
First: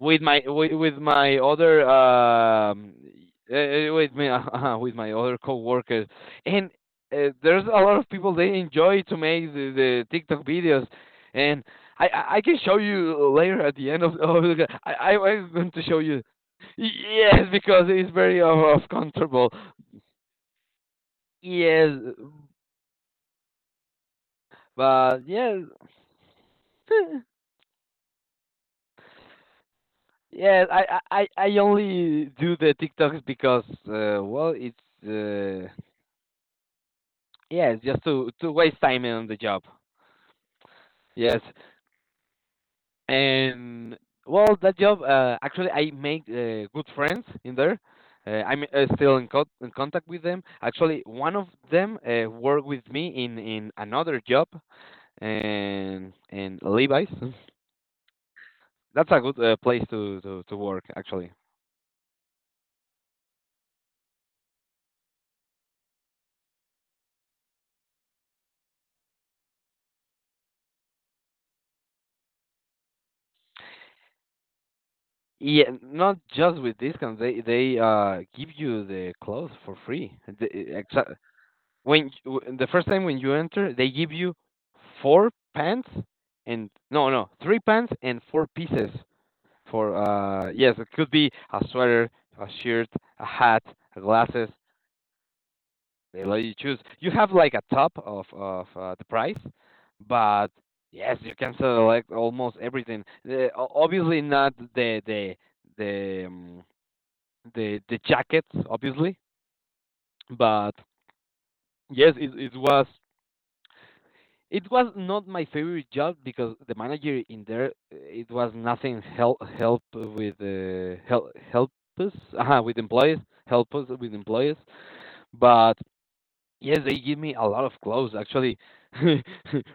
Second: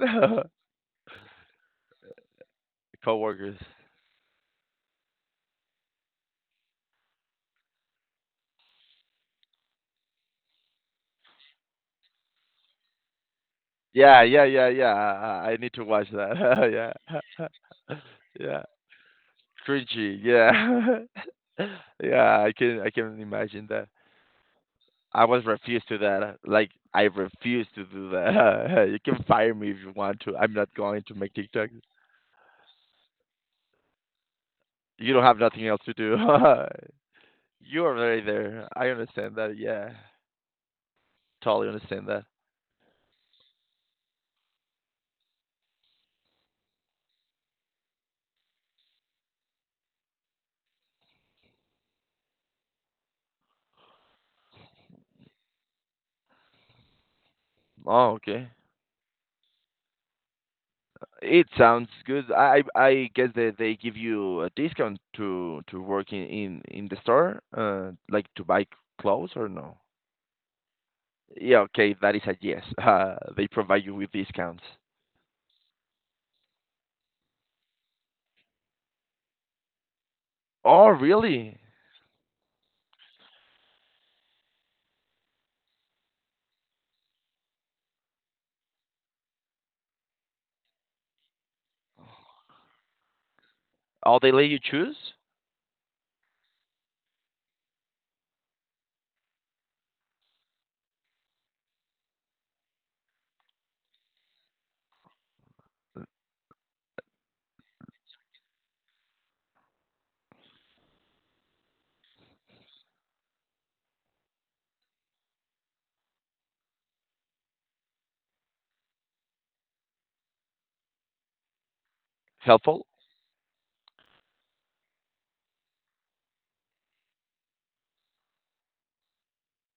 with my with, with my other um Coworkers. uh, with me uh, with my other coworkers, and uh, there's a lot of people they enjoy to make the, the TikTok videos, and I, I I can show you later at the end of, Yeah, of yeah, the, yeah, I yeah. I I'm I I going need to to show watch you. that. Yeah, Yes, because it's very uh, yeah. uncomfortable. Cringy, yeah. Yes, Yeah, I can I can imagine that. but I was yeah, refused to that. Like, I refuse to do that. You can fire me if you want to. I'm yeah, not I, going to I I make I TikTok. only do the TikToks because uh, well, it's You don't have nothing uh, else to do. yeah, You it's are just very to to there. waste I time on understand the that. job. Yeah, Yes, totally understand that. and well, that job uh, actually I made uh, good friends in there. Uh, I'm uh, still in, co- in contact with them. Actually, one of them uh, worked with me in in another job, and in Levi's. Oh, okay. That's a good uh, place to, to to work actually. It sounds good. I I I guess that they give you a discount to to work in in, in the store, uh, like to buy clothes or no? Yeah, okay, that is a yes. Uh, they provide you with discounts. Yeah, not just with discounts. They they uh give you the clothes for free. The, eh, Oh, exa- really? when you, the first time when you enter, they give you four pants and no no three pants and four pieces for uh yes it could be a sweater, a shirt, a hat, Oh, they let glasses. you choose? They let you choose. You have like a top of of uh, the price, but yes, you can select almost everything. The, o- obviously not the the the. um, the the jackets, obviously. But yes, it it was it was not my favorite job because the manager in there uh, it was nothing help help with uh, help help us uh, with Helpful? employees help us with employees. But yes, they give me a lot of clothes actually.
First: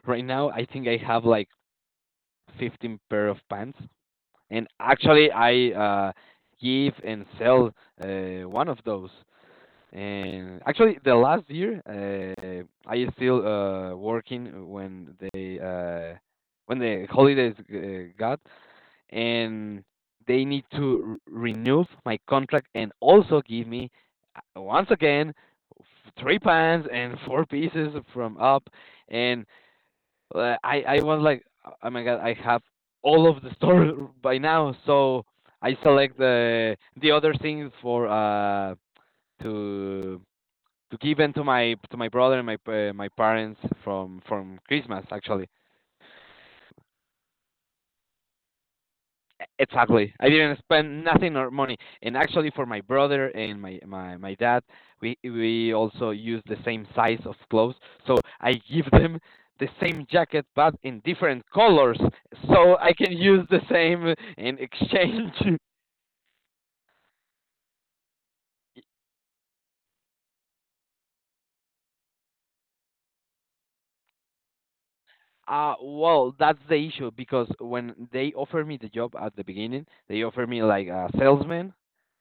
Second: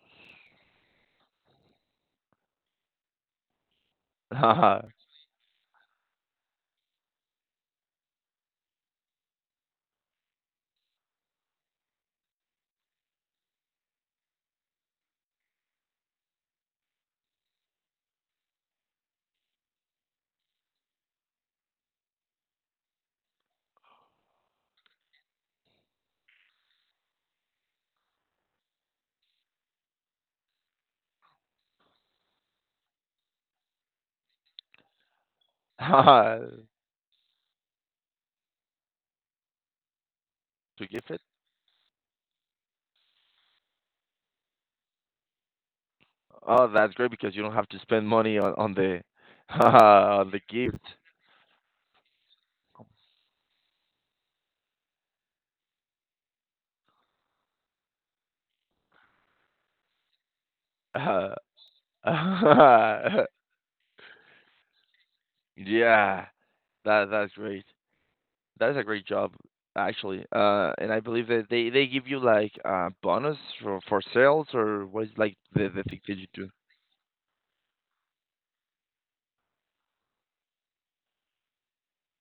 Right now, I think I have like fifteen pair of pants, and To actually I uh, give and sell uh, one of those. And actually, the last year, uh, I still uh, working when they uh, when the holidays uh, got, and they need to re- renew my contract and also give me uh, once again f- three pants and four pieces from up, and uh, I I was like, oh my god, I have all of the store by now, so I select the the other thing for uh to to gift give it? them to my to my brother and my uh, my parents from from Christmas actually. Oh, that's great because you don't have to spend money on, on the Exactly. I on the didn't gift. spend nothing or money. And actually for my brother and my my my dad, we we also use the same size of clothes. So I give them the same jacket but in Uh, different colors so I can use the same in exchange. yeah, that that's great. That's a great job, actually. Uh, and I believe that they, they give you like a bonus for, for sales, or what is like the Uh, the thing that you well, do? that's the issue because when they offer me the job at the beginning, they offer me like a salesman,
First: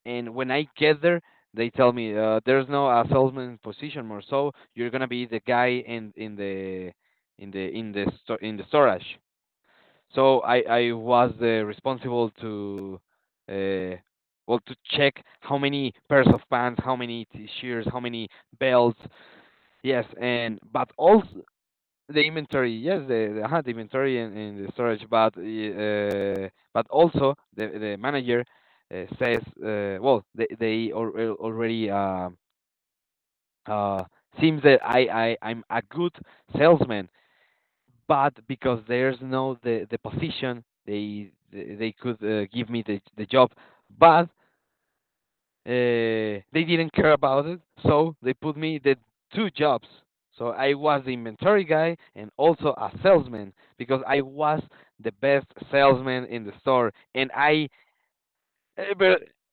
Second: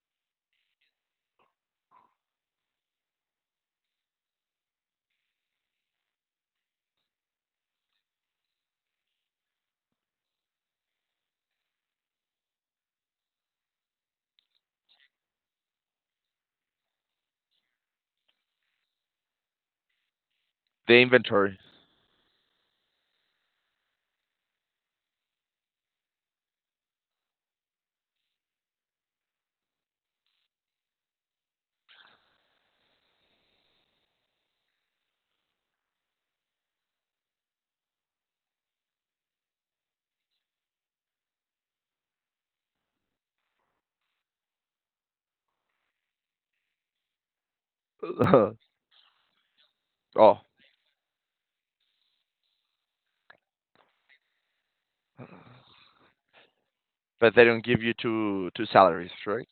and when I get there, they tell me uh, there's no uh, salesman position more, so you're gonna be the guy in in the in the in the sto- in the storage. So I I was the responsible to uh well to check how many pairs of pants, how many t-shirts, how many belts, yes, and but The also inventory. the inventory, yes, the, the, uh, the inventory and, and the storage, but uh, but also the the manager uh, says, uh, well, they they al al- already uh, uh, seems that I I I'm a good salesman, but because there's no the the position, they they they could uh, give me the the job, but uh, they didn't care about it, so they put me the two jobs. Oh. So I was the inventory guy and also a salesman because I was the best salesman in the store, and But they don't I give you two two eh, salaries, but right?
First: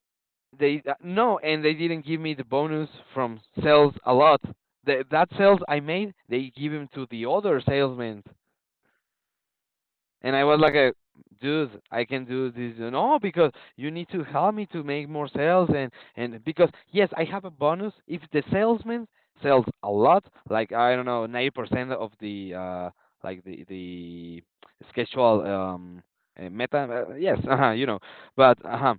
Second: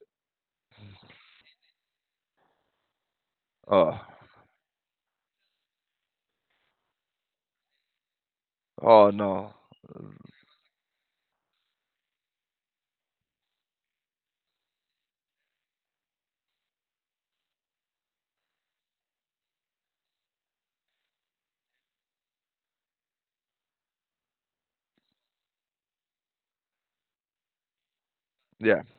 they uh, no, and they didn't give me the bonus from sales Oh, a lot. The, that sales I made, they give him to the other salesmen oh no. and I was like, a, dude, I can do this. You know, because you need to help me to make more sales. And, and because, yes, I have a bonus. If the salesman sells a lot, like, I don't know, ninety percent of the, uh, like the, the schedule, um, uh, meta, uh, yes, uh you know, but, Yeah, uh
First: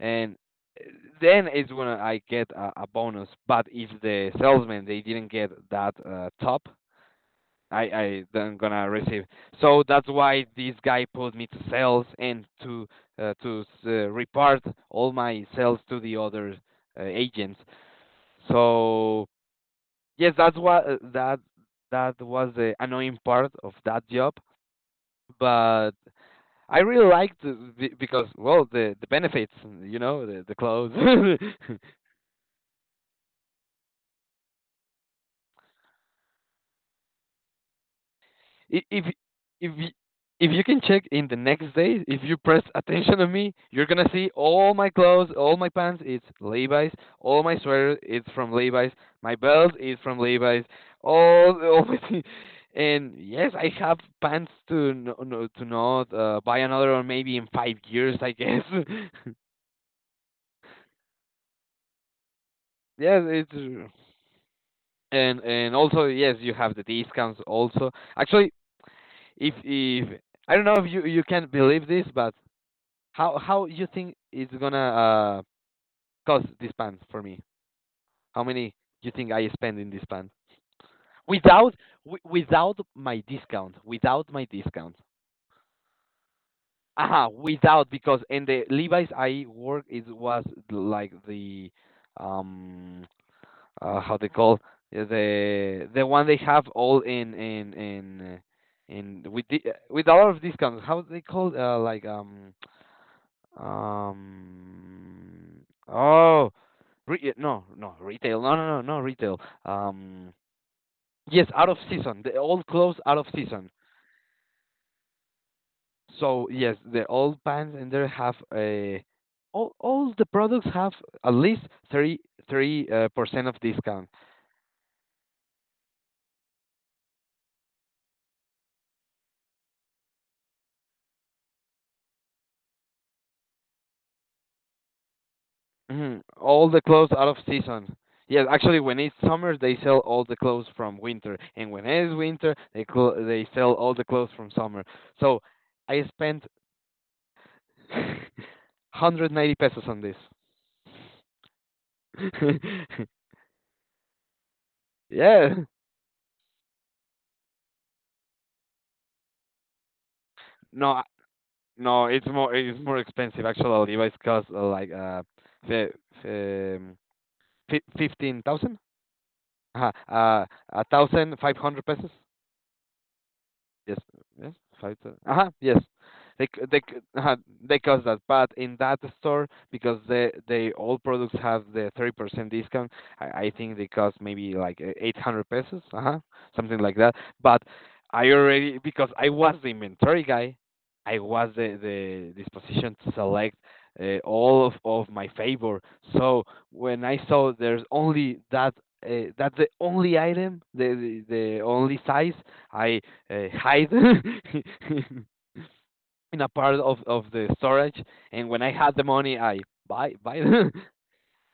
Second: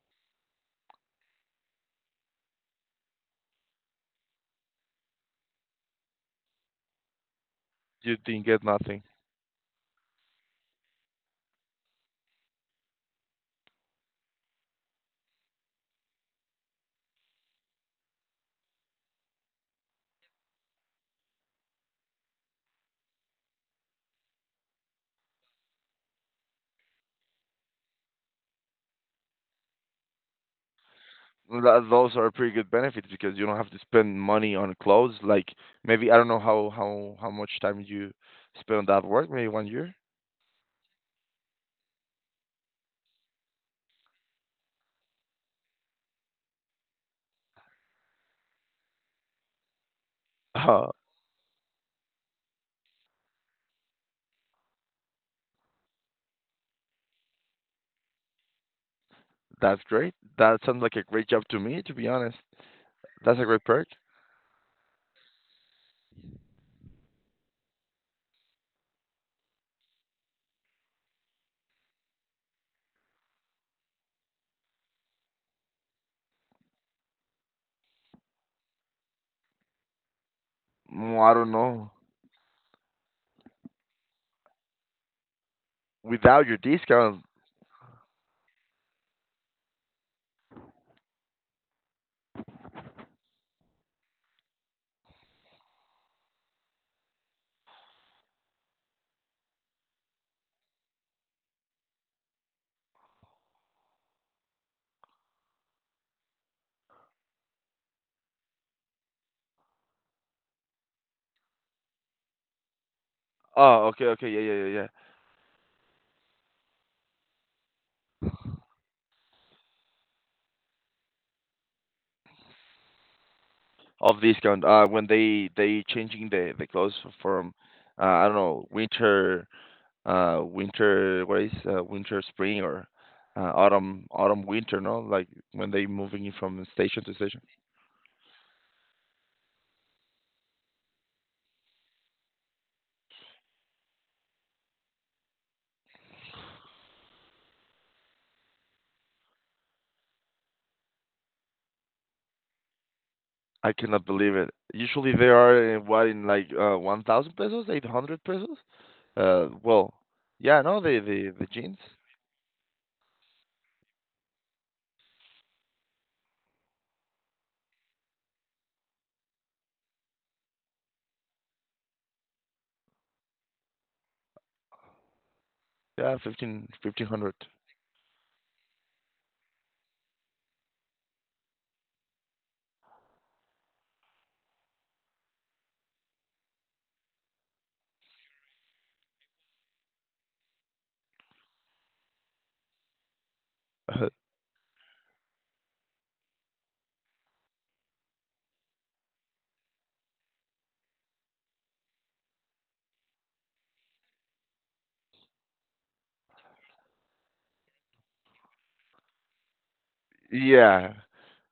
and uh, then it's when I get a, a bonus. But if the salesman, they didn't get that uh, top, you I I didn't am get gonna nothing. receive. So that's why this guy put me to sales and to uh, to uh, report all my sales to the other uh, agents. So yes, that's what uh, that that was the annoying part of that job, but I really liked the, the- because well the the benefits, you know, the the clothes. Th- Those are pretty good benefits because you don't have to spend money on clothes. Like, maybe I don't know how how how much time you spend I- on if that work. Maybe one if you, year. if you can check in the next day, if you press attention on me, you're gonna see all my clothes, all my pants, it's Levi's. All my sweater, it's from Levi's. My belt is from Levi's. Uh, All all my thi- and yes, I have pants to no, no, to not uh, buy another one maybe in five years, I guess. that's great. That sounds like a great job to me. To be honest, Yes, that's a great perk. it's and and also yes, you have the discounts also. Actually, if if I don't know if you you can believe this, but How how you think it's gonna uh cost this pan for me? How many you think I spend in this pan Mm, I don't without know. wi- without my discount? Without my discount. Without your discount. Aha, without because in the Levi's I work it was like the um uh, how they call yeah, the the one they have all in in in uh, in with the, with a lot of discounts. How they call uh, like um Um, oh, re- no, no, retail. No, no, no, no, retail. Um, yes, out of season. The old clothes out of season. Oh, okay, okay, yeah, yeah, yeah, yeah. So yes, the old pants in there have a all all the products have at least three three uh, percent of discount. Of discount, uh, when they they changing the the clothes from uh, I don't know, winter, uh winter what is uh, winter, spring, or uh, autumn autumn, winter, no, like when they Hmm. moving it from All the station clothes to out of station. season. Yes, actually, when it's summer, they sell all the clothes from winter, and when it's winter, they cl- they sell all the clothes from summer. So I spent one hundred ninety pesos on this. I cannot believe it. Usually they Yeah. are in, what, in like uh one thousand pesos, eight hundred pesos, uh well yeah, no No, the the the jeans no, it's more it's more expensive actually. Levi's cost uh, like uh, fi- um, fifteen thousand, uh, uh, a thousand five hundred pesos. Yes, yes, five to uh yes. yeah, They c- fifteen they c- fifteen uh hundred. they cost that, but in that store because they they all products have the thirty percent discount. I, I think they cost maybe like uh, eight hundred pesos, uh something like that. But I already because I was the inventory guy, I was the the disposition to select uh, all of of my favor. So when I saw there's only that uh, that's the only item, the the, the only size. I uh, hide in a part of of the storage. And when I had the money, I buy buy them. Yeah,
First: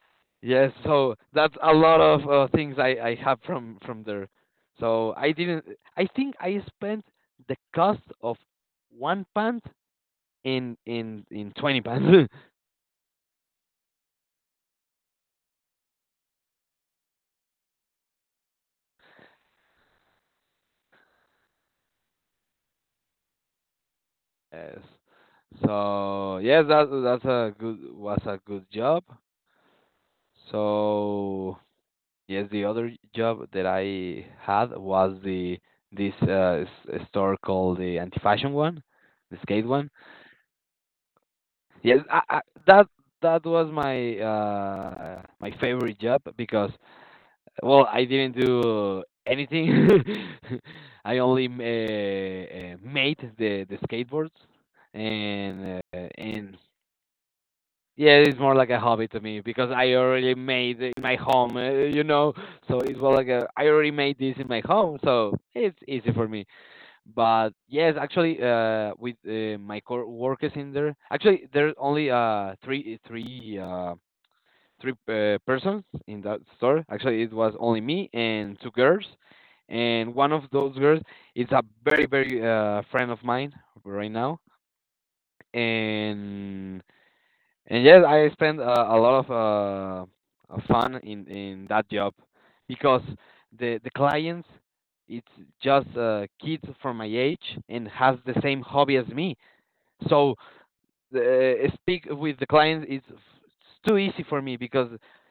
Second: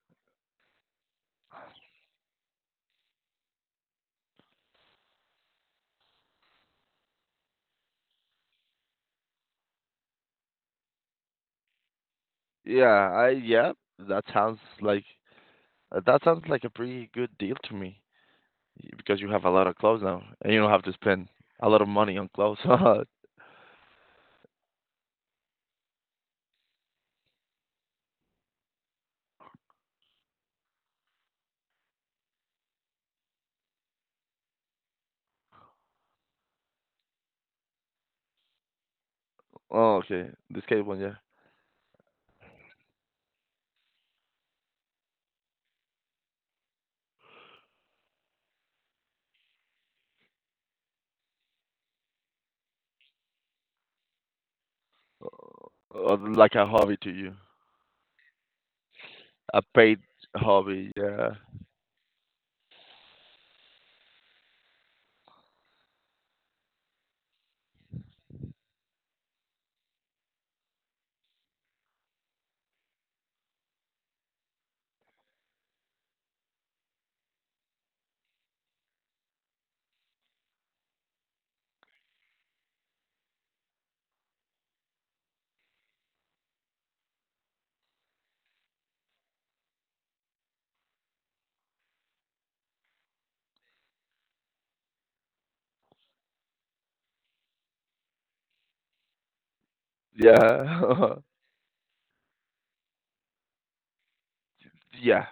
Yes, so that's a lot of uh, things I I have from from there. So I didn't. I think I spent the cost of one pant in in in twenty pants. yeah, I, yeah, that sounds like, uh, that sounds like a pretty good deal to me, y- because you have a lot of clothes now and you don't have to spend a lot of money on clothes. Yes. So yes, that that's a good was a good job. So yes, the other job that I had was the this uh, s- store called the anti-fashion one, the skate one. Oh, okay. This case one, yeah. Yes, I, I, that that was my uh, my favorite job because well, I didn't do anything. I only uh, uh, made the the skateboards and uh, Or like and a hobby to you. yeah, it's more like a hobby to me A because I paid already made hobby, it in my yeah. home, uh, you know. So it's more like a, I already made this in my home, so it's easy for me. But yes, actually, uh, with uh, my co workers in there, actually there's only uh three three uh three uh, persons in that store. Actually, it was only me and two girls, and one of those girls is a very very uh friend of mine right now, and and yes, I spent uh, a lot of uh, uh, fun in in that job because the the clients it's just uh, kids from my age and has the same hobby as me. So Yeah. uh, speak with the clients is it's too easy for me because Yeah.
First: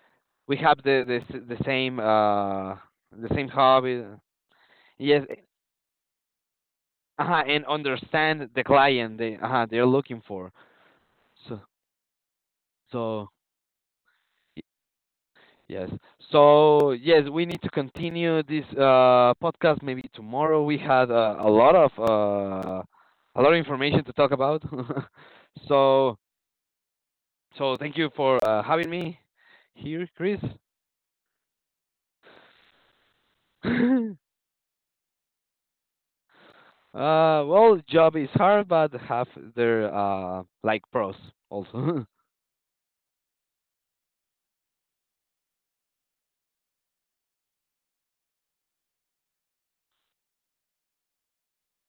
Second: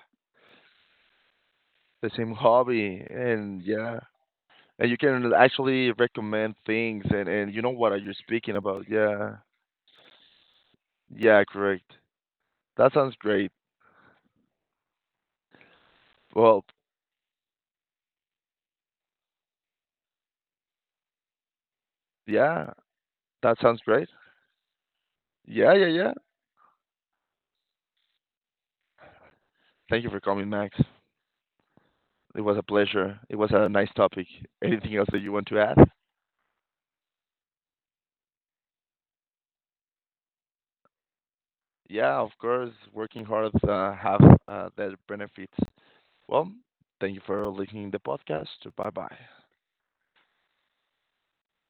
we have the the s- the same The same uh hobby, the same and yeah. hobby. And you Yes, can actually recommend things and uh and you and know what are you understand speaking the about. client they Yeah. uh they're looking for. Yeah, So correct. That sounds so. great. Yes. Well, So yes, we need to continue this uh, podcast maybe tomorrow. We had uh, a lot of yeah. uh, a lot of That sounds information great. to talk about. Yeah, yeah, yeah. so so thank you for uh, having me Thank here, you for Chris. coming, Max. It was a pleasure. It was a nice uh, topic. Anything else that you want to add? well, job is hard, but have their uh, like pros also. Yeah, of course. Working hard uh, have uh, their benefits. Well, thank you for listening to the podcast. Bye bye.